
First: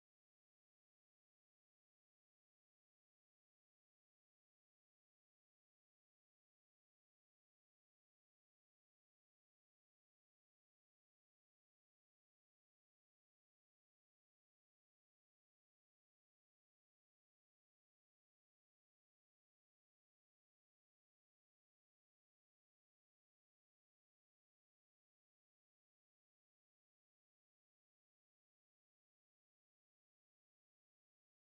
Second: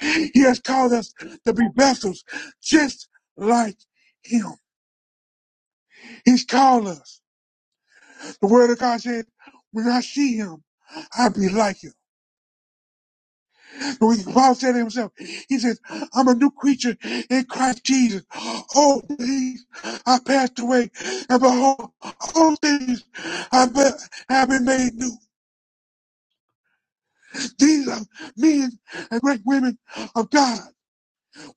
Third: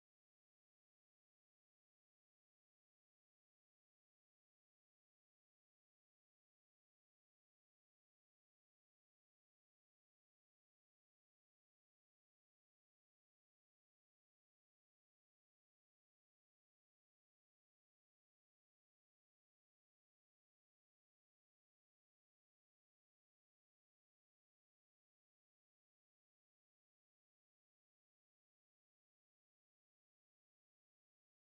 He has called us to be vessels just like him. He's called us. The word of God said, when I see him, I'll be like him. But when Paul said to himself, he says, I'm a new creature in Christ Jesus. All things I passed away, and behold, all things I have been made new. These are men and great women of God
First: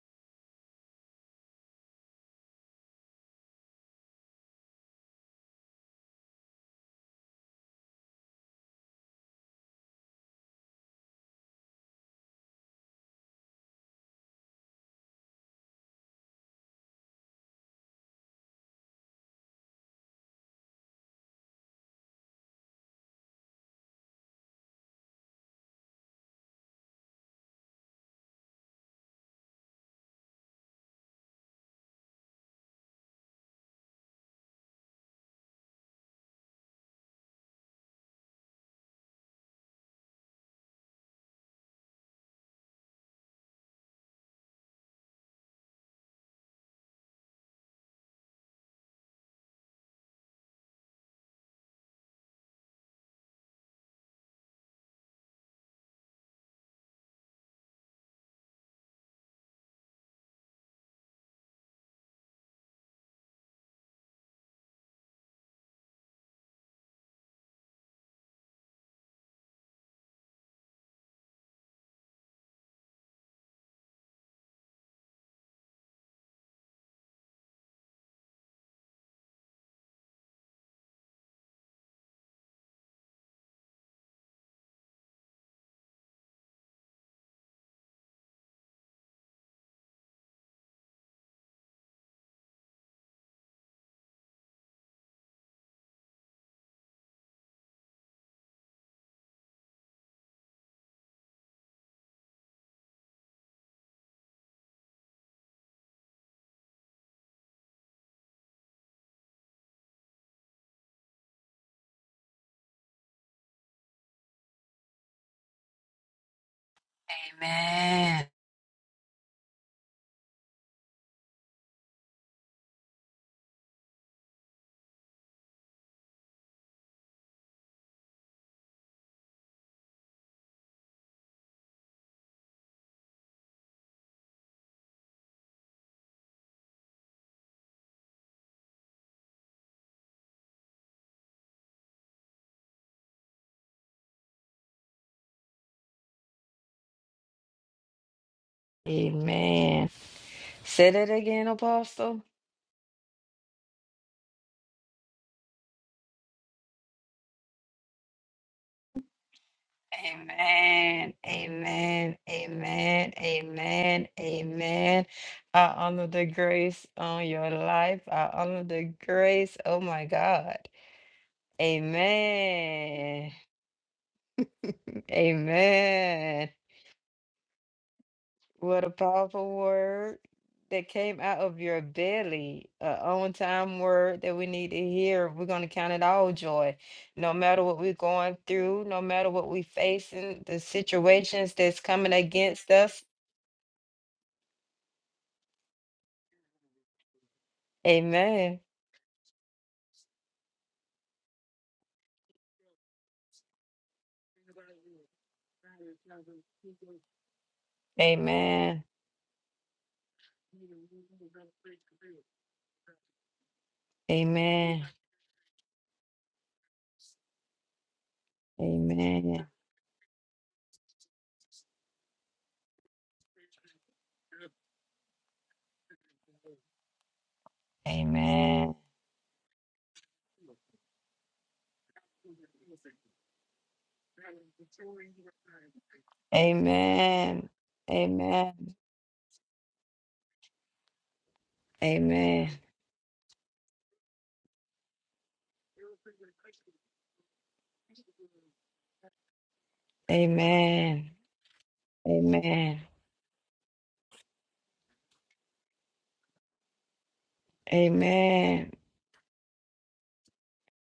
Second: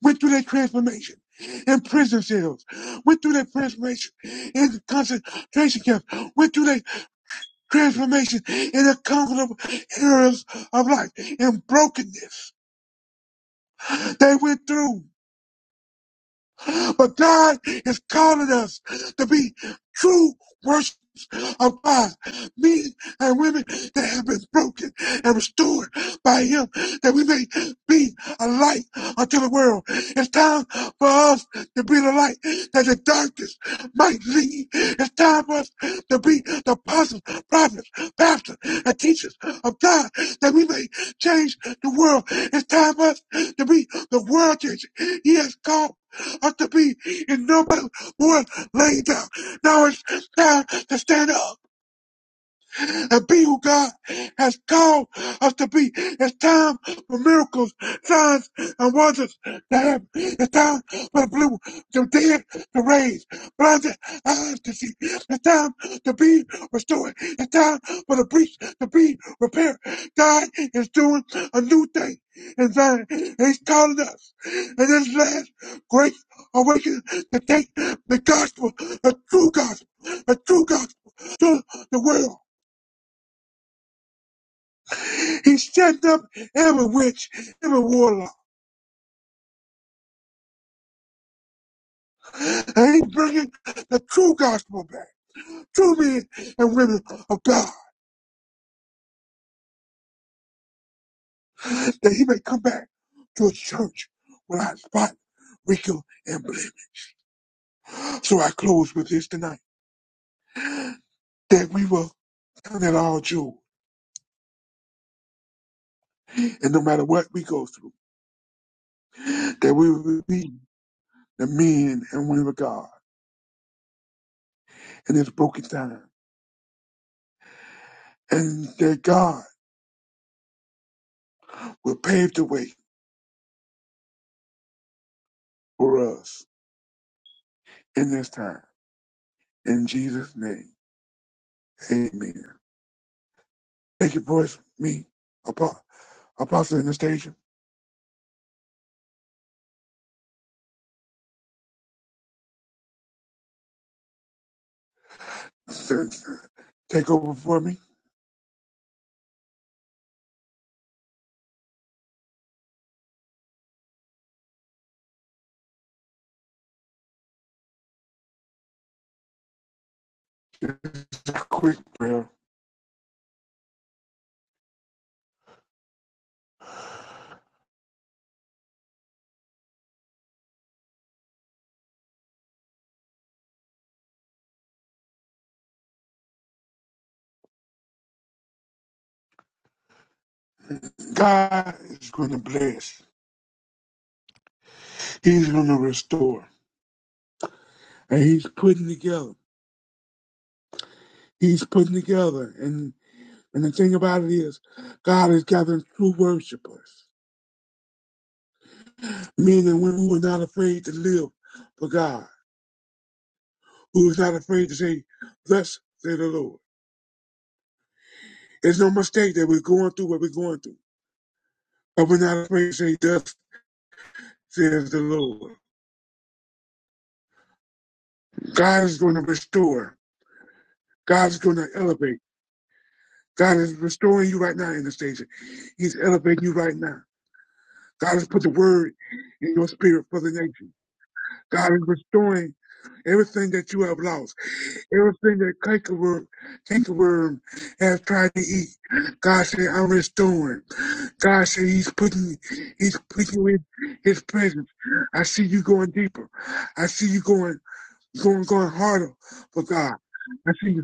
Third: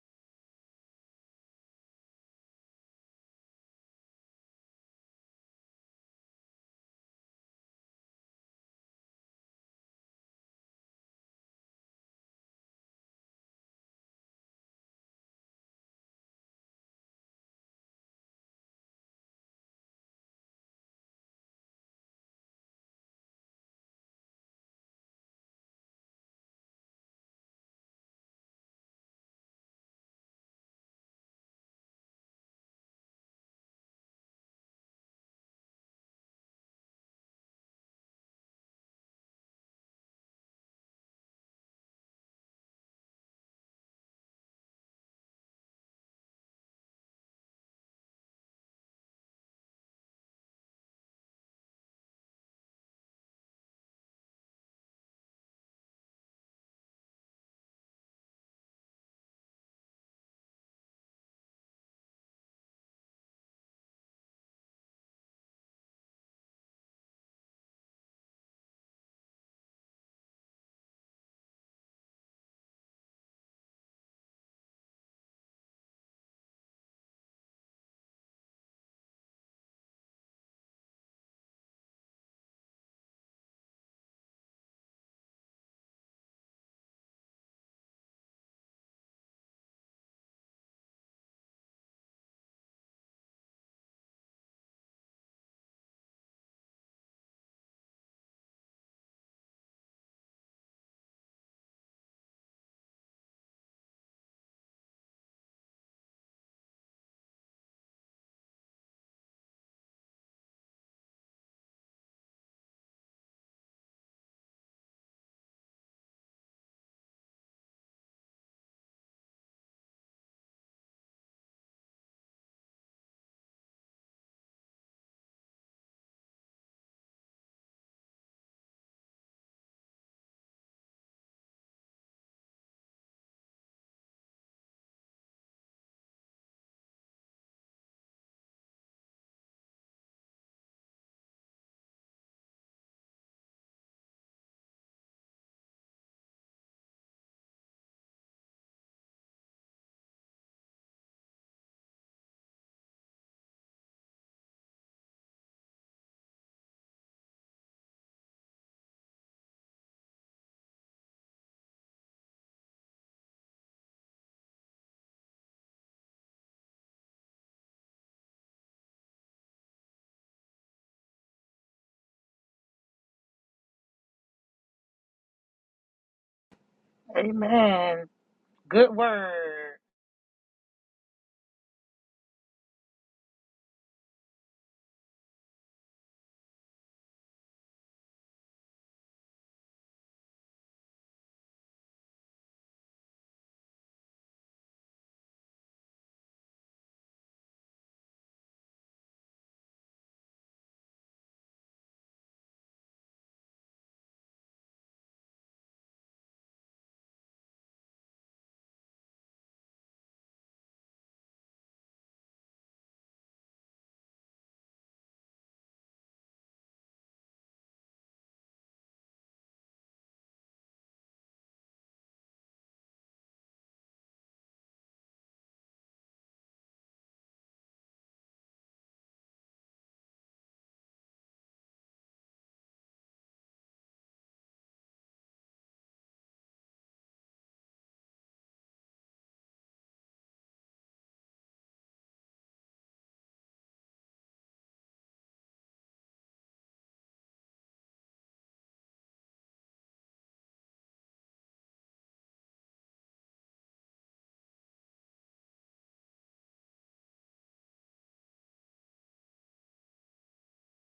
went through that transformation in prison cells, went through that transformation in concentration camps, went through that transformation in the comfortable areas of life and brokenness. They went through. But God is calling us to be true worshipers of God, men and women that have been broken and restored by Him, that we may be a light unto the world. It's time for us to be the light that the darkness might leave. It's time for us to be the apostles, prophets, pastors, and teachers of God, that we may change the world. It's time for us to be the world changers. He has called have to be in no more laying down. Now it's time to stand up and be who God has called us to be. It's time for miracles, signs, and wonders to happen. It's time for the blue, the dead to raise, blinded eyes to see. It's time to be restored. It's time for the breach to be repaired. God is doing a new thing in Zion. He's calling us in this last great awakening to take the gospel, the true gospel, the true gospel to the world. He set up every witch, every warlock. And he's bringing the true gospel back. True men and women of God. That he may come back to a church without spot, wrinkle, and blemish. So I close with this tonight. That we will count it all joy. And no matter what we go through, Amen. that we will be the men and women of God in this broken time. And that God will pave the way for us in this time. In Jesus' name, amen. Thank you, boys. Me, Apo- Apostle Anastasia, Amen. Say that again, Apostle. sir, take over for me. Amen. Amen. Amen. Amen. Amen. I honor the grace on your life. I honor the grace. Oh my God. Quick prayer. Amen. Amen. Amen. What a Good powerful word. word that came out of your belly. A on time word that we need to hear. We're going to count it all joy. No matter what we're going through, no matter what we're facing, the situations God that's is coming going to against us bless. He's going to restore, and He's Amen. putting together. He's putting together, and and the thing about it is, God is gathering true worshipers, Amen. men and women who are not afraid to live for God, who is not afraid to Amen. say, "Thus say the Lord." It's no mistake Amen. that we're going through what we're going through, but we're not afraid to say, "Thus says the Lord." Amen. God is going to restore. God is going to elevate. God is restoring you right now, Anastasia. He's elevating you right now. Amen. God has put the Amen. word in your spirit for the nation. God is restoring Amen. everything that you have lost, everything that cankerworm, cankerworm has tried to eat. God said, I'm restoring. Amen. God said He's putting Amen. He's putting you in His presence. I see you going deeper. I see you going. It's going, going Amen. harder for God. I see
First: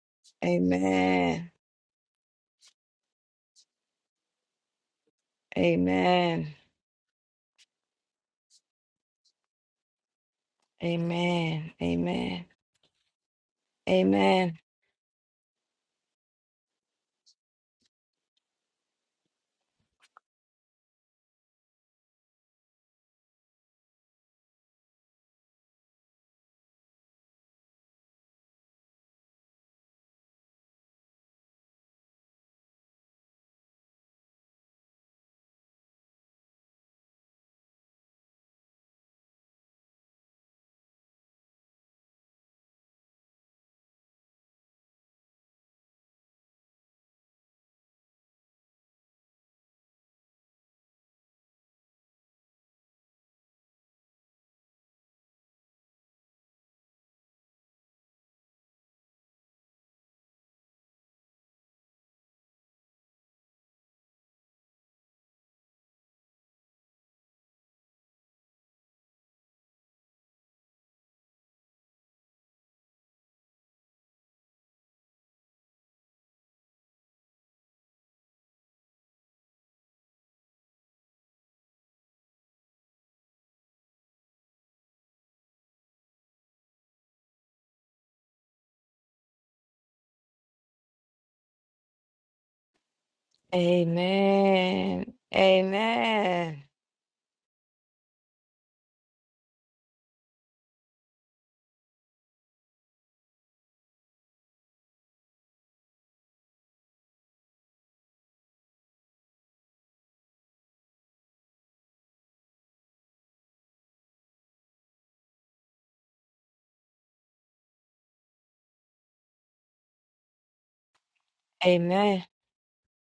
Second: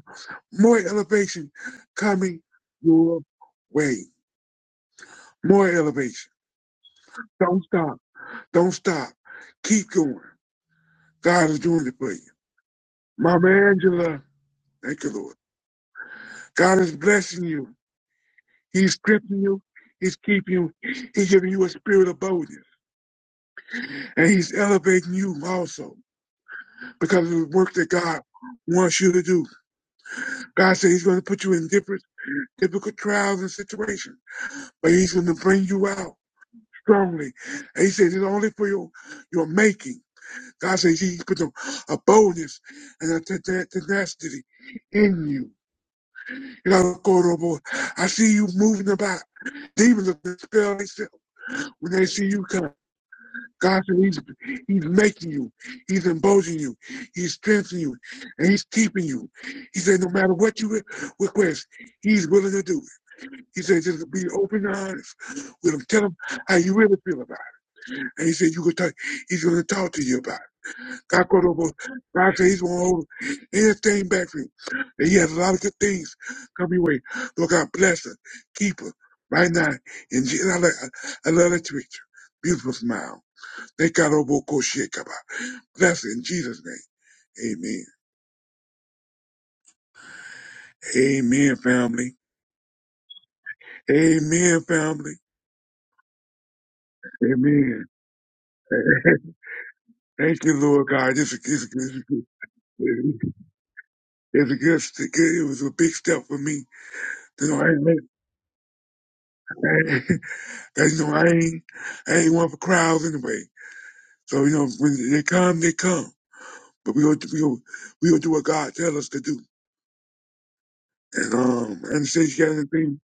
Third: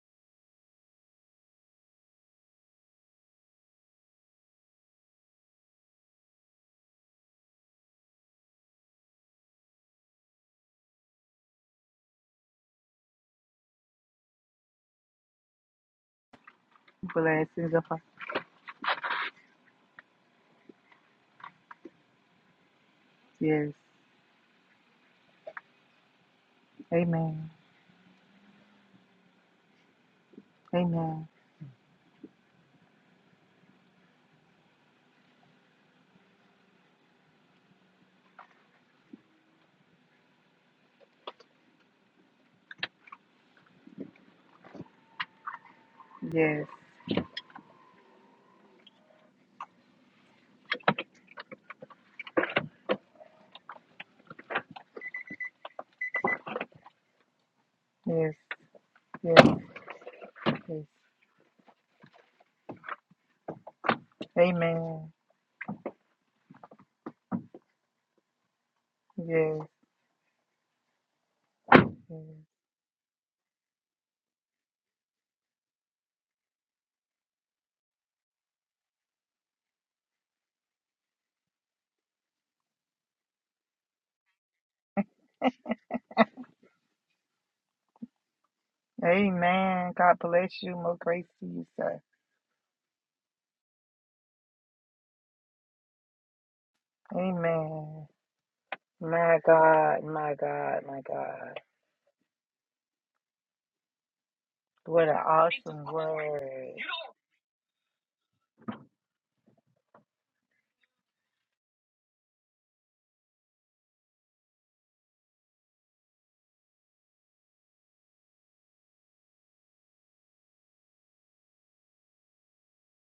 more elevation Amen. coming your way. More elevation. Amen. Don't stop. Don't stop. Keep going. God is Amen. doing it for you. Amen. Mama Angela, Amen. thank you, Lord. God is blessing Blessings you. upon. He's strengthening you. He's keeping you. He's giving you a spirit of boldness. Yes. And he's elevating you also because of the Amen. work that God wants you to do. God said he's going to Amen. put you in different difficult trials and situations. but he's going to bring you out strongly. And he says it's only for your, your making. God says he puts a, a boldness and a te- tenacity in you. Yes. You know, Cordobo, I see you moving about. Demons are dispelled themselves when they see you come. God says he's, he's making you. He's emboldening you. He's strengthening you. Yes. And he's keeping you. Yes. He said, no matter what you Yes. request, he's willing to do it. He said, just be open and Amen. honest with him. Tell him how you really feel about And he said, you could talk, he's going Yes. to talk to you about it. God, called over, yes. God said he's going to hold everything back for you. And he has a lot of good things coming your way. Lord God, bless her, keep her right now. And Je- I, like- I love that picture. Beautiful smile. Thank God, Obo Koshekaba. Bless her in Jesus' name. Amen. Amen. God bless you. More grace to Amen, you, sir. family. Amen, Amen. family. Amen. Amen. Amen. My God, my Thank you, God, Lord my God. This is, God. this is, this is, it's a good, it's a What an good, it was a awesome big step for me. word. You know, That's you know I ain't, I ain't one for crowds anyway. So you know, when they come, they come. But we gonna, we gonna, we gonna do what God tell us to do. And um, and say Amen. you got anything,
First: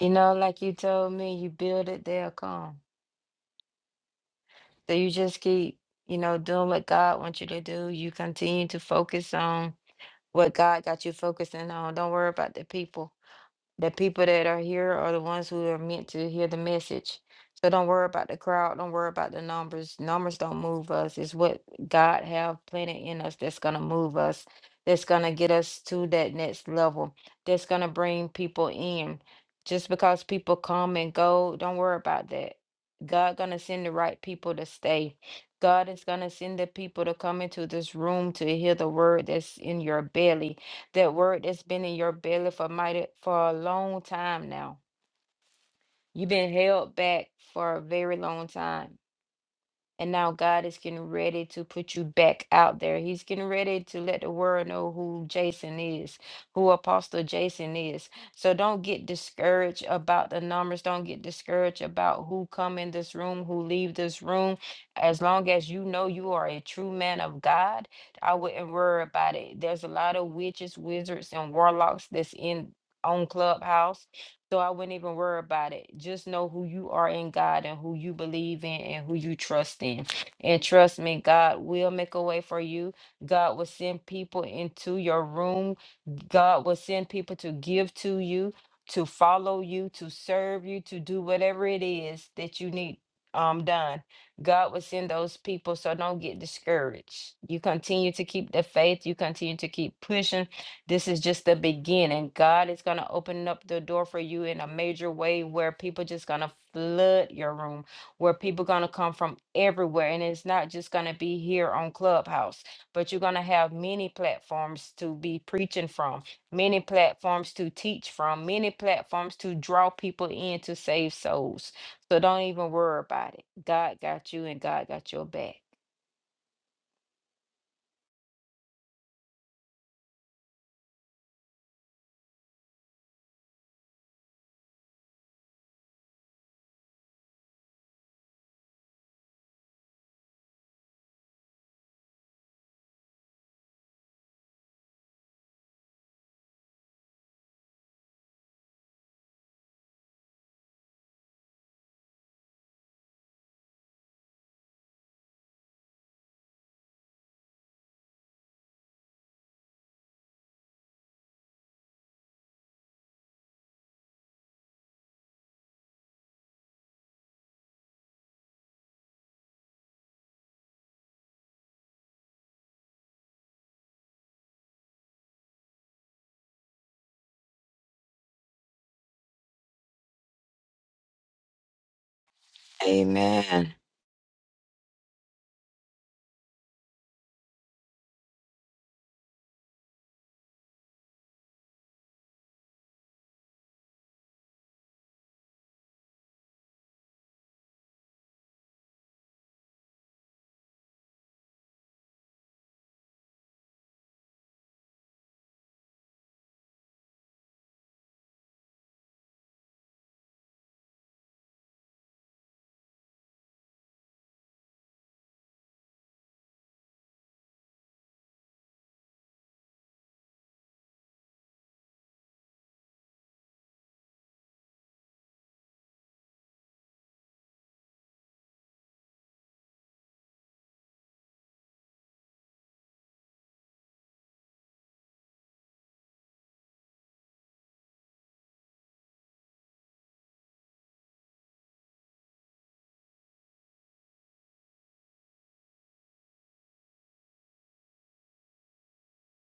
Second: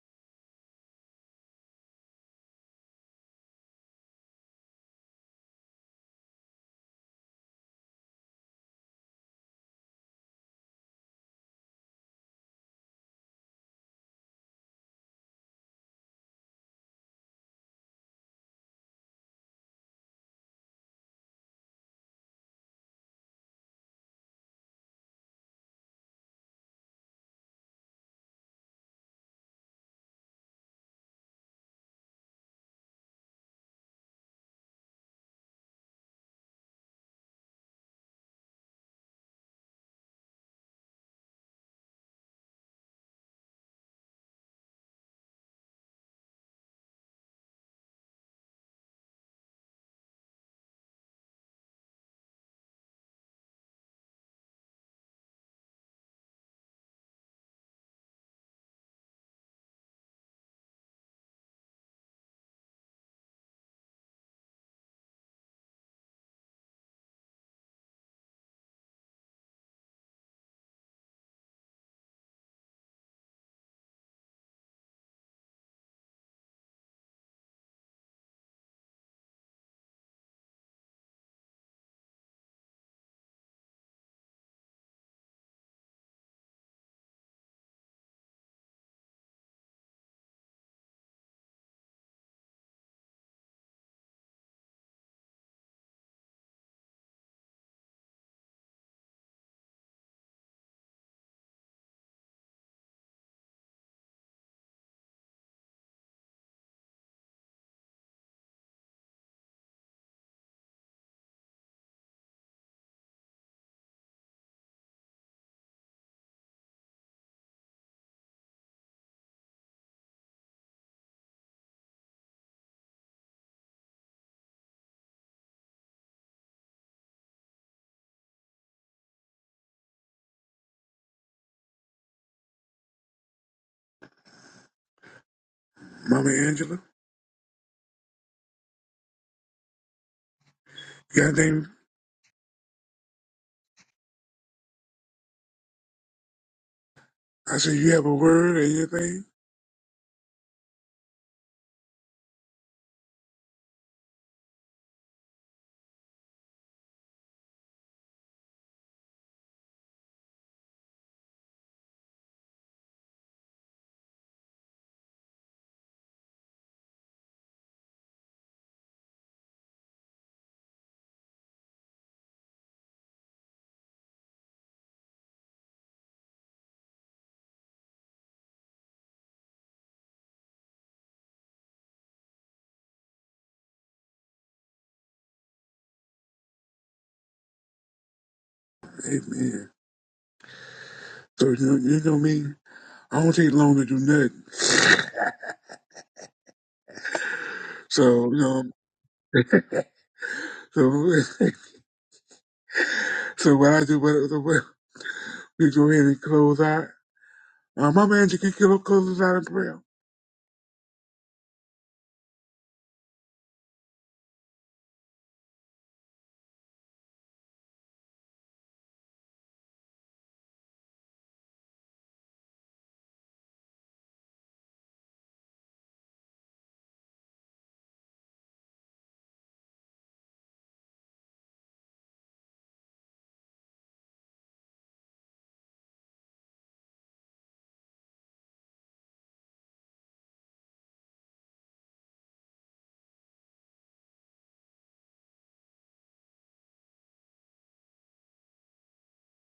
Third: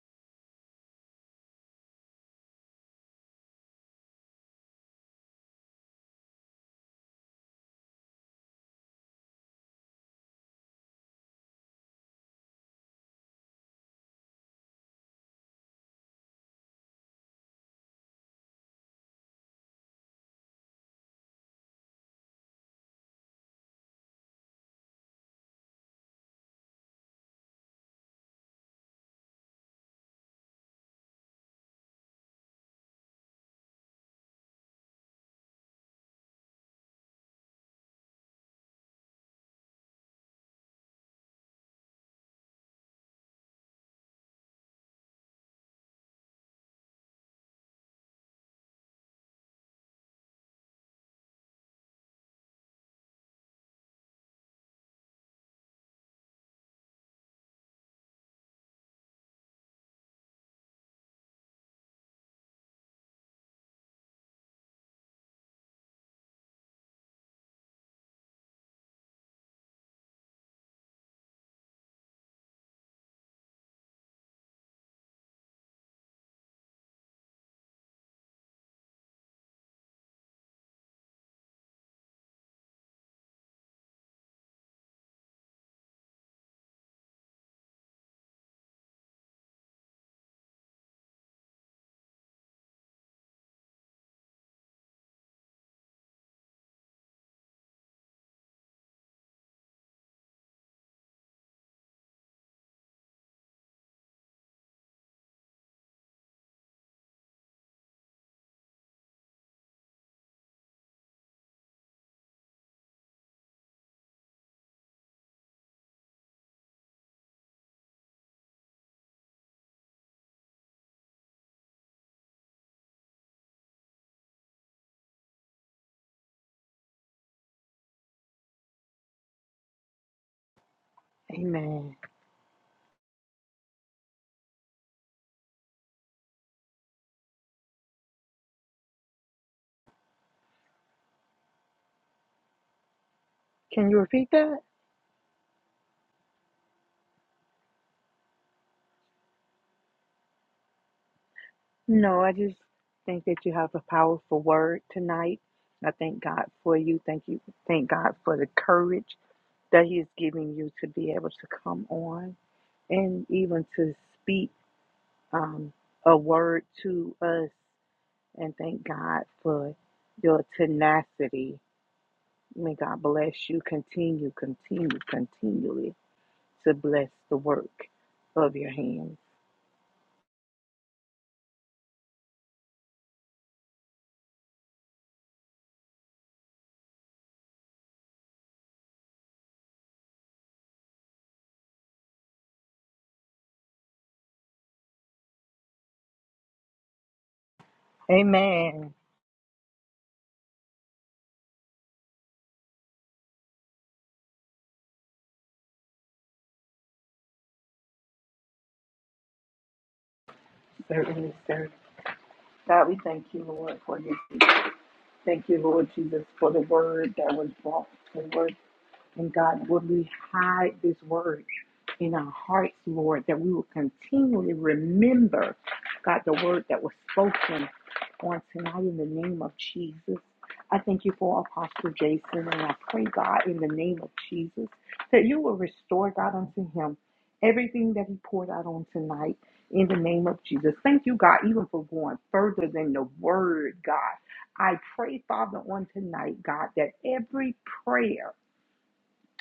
You know, like you told me, you build it, they'll come. So you just keep, you know, doing what God wants you to do. You continue to focus on what God got you focusing on. Don't worry about the people. The people that are here are the ones who are meant to hear the message. So don't worry about the crowd. Don't worry about the numbers. Numbers don't move us. It's what God have planted in us that's gonna move us. That's gonna get us to that next level. That's gonna bring people in. Just because people come and go, don't worry about that. God gonna send the right people to stay. God is gonna send the people to come into this room to hear the word that's in your belly that word that's been in your belly for mighty for a long time now. You've been held back for a very long time. And now God is getting ready to put you back out there. He's getting ready to let the world know who Jason is, who Apostle Jason is. So don't get discouraged about the numbers. Don't get discouraged about who come in this room, who leave this room. As long as you know you are a true man of God, I wouldn't worry about it. There's a lot of witches, wizards, and warlocks that's in on Clubhouse so I wouldn't even worry about it. Just know who you are in God and who you believe in and who you trust in. And trust me, God will make a way for you. God will send people into your room. God will send people to give to you, to follow you, to serve you, to do whatever it is that you need um done. God will send those people. So don't get discouraged. You continue to keep the faith. You continue to keep pushing this is just the beginning. God is going to open up the door for you in a major way where people just going to flood your room, where people going to come from everywhere and it's not just going to be here on Clubhouse, but you're going to have many platforms to be preaching from, many platforms to teach from, many platforms to draw people in to save souls. So don't even worry about it. God got you and God got your back. Amen. Mama Angela? You got anything? Can you repeat that? I said you have a word or anything? No, I just think that you have a powerful word tonight. I thank God for you. Thank you. Thank God for the courage that He is giving you to be able to come on and even to speak um, a word to us. And thank God for your tenacity. May God bless you. Continue, continue, continually to bless the work of your hands. Amen. Amen. So you know, you know me. I don't take long to do nothing. So you know, Amen. so so what I do, what, what we go ahead and close out. Uh, Mama Angela, can you close us out in prayer? Certainly, sir. God, we thank you, Lord, for this. Thank you, Lord Jesus, for the word that was brought forth. And God, would we hide this word in our hearts, Lord, that we will continually remember, God, the word that was spoken on tonight in the name of Jesus. I thank you for Apostle Jason, and I pray, God, in the name of Jesus, that you will restore, God, unto him everything that he poured out on tonight in the name of Jesus. Thank you, God, even for going further than the word, God. I pray, Father, on tonight, God, that every prayer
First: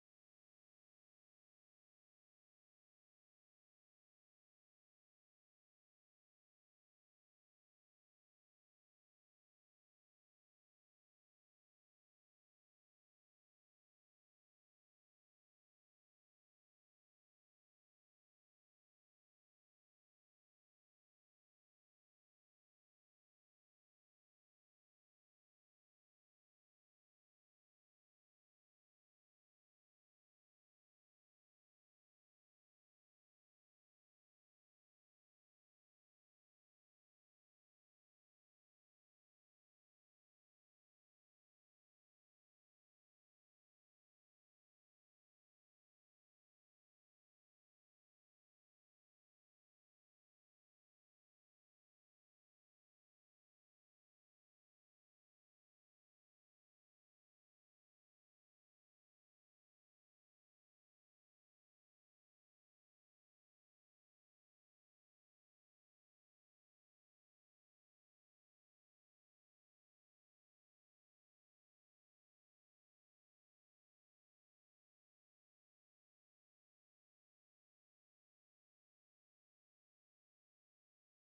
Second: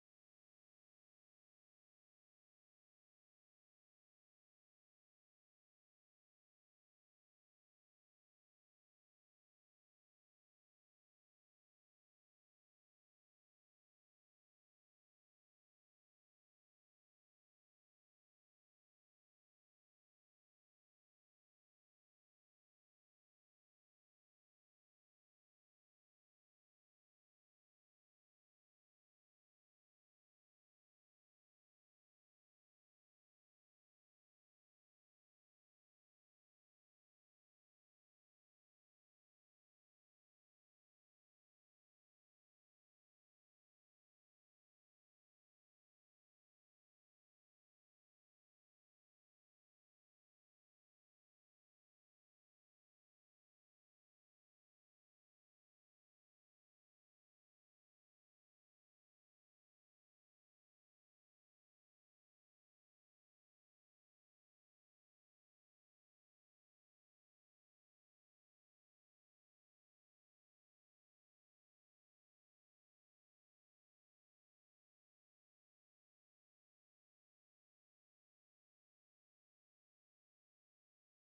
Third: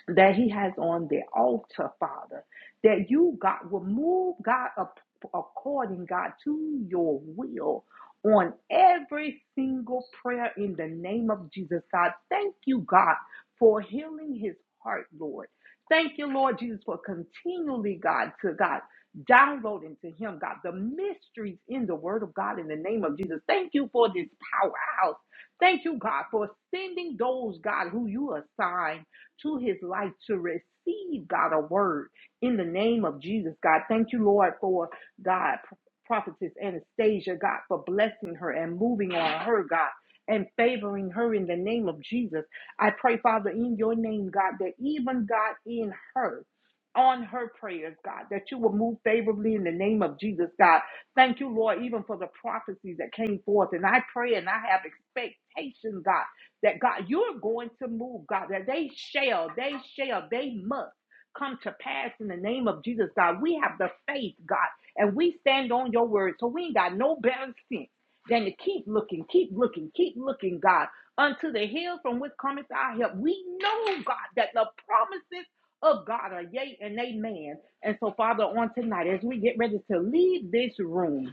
that he has on the altar, Father, that you, God, will move, God, up, according, God, to your will on every single prayer in the name of Jesus, God. Thank you, God, for healing his heart, Lord. Thank you, Lord Jesus, for continually, God, to God, downloading to him, God, the mysteries in the word of God in the name of Jesus. Thank you for this powerhouse. Thank you, God, for sending those, God, who you assign to his life to receive, God, a word in the name of Jesus, God. Thank you, Lord, for God, prophetess Anastasia, God, for blessing her and moving on her, God. And favoring her in the name of Jesus. I pray, Father, in your name, God, that even God in her, on her prayers, God, that you will move favorably in the name of Jesus, God. Thank you, Lord, even for the prophecies that came forth. And I pray and I have expectation, God that God, you're going to move, God, that they shall, they shall, they must come to pass in the name of Jesus, God. We have the faith, God, and we stand on your word. So we ain't got no better sense than to keep looking, keep looking, keep looking, God, unto the hill from which cometh our help. We know, God, that the promises of God are yea and amen. And so, Father, on tonight, as we get ready to leave this room,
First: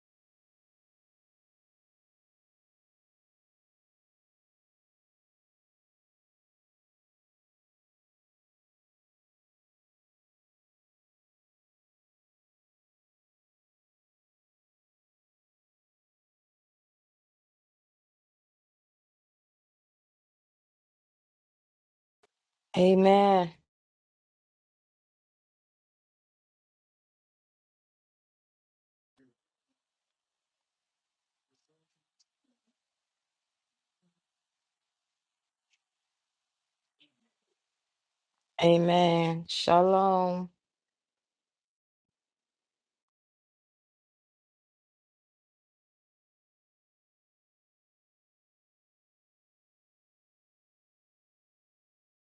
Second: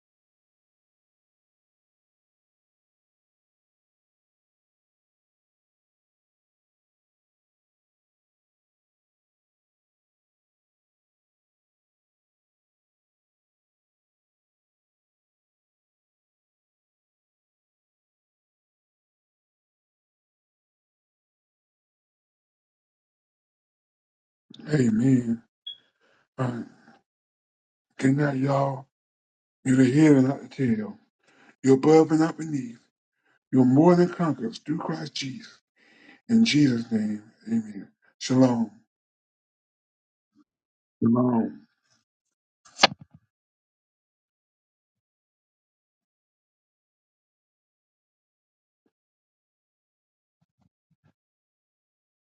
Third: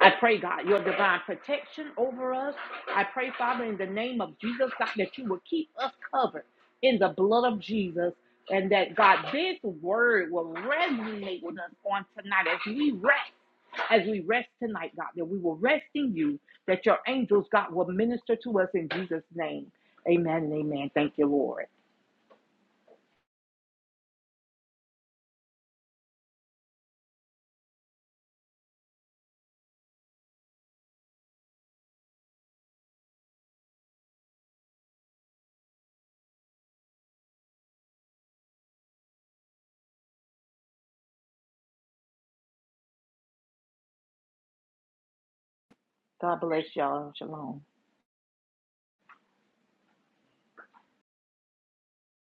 I pray, God, your divine protection over us. I pray, Father, in the name of Jesus, God, that you will keep us covered in the blood of Jesus. And that God, this word will resonate with us on tonight as we rest, as we rest tonight, God, that we will rest in you, that your angels, God, will minister to us in Jesus' name. Amen and amen. Thank you, Lord. Amen. Amen. Um, good night, y'all. You're the head and not the tail. You're above and not beneath. You're more than conquerors through Christ Jesus. In Jesus' name, amen. Shalom. Amen. Shalom. Shalom. God bless y'all. Shalom.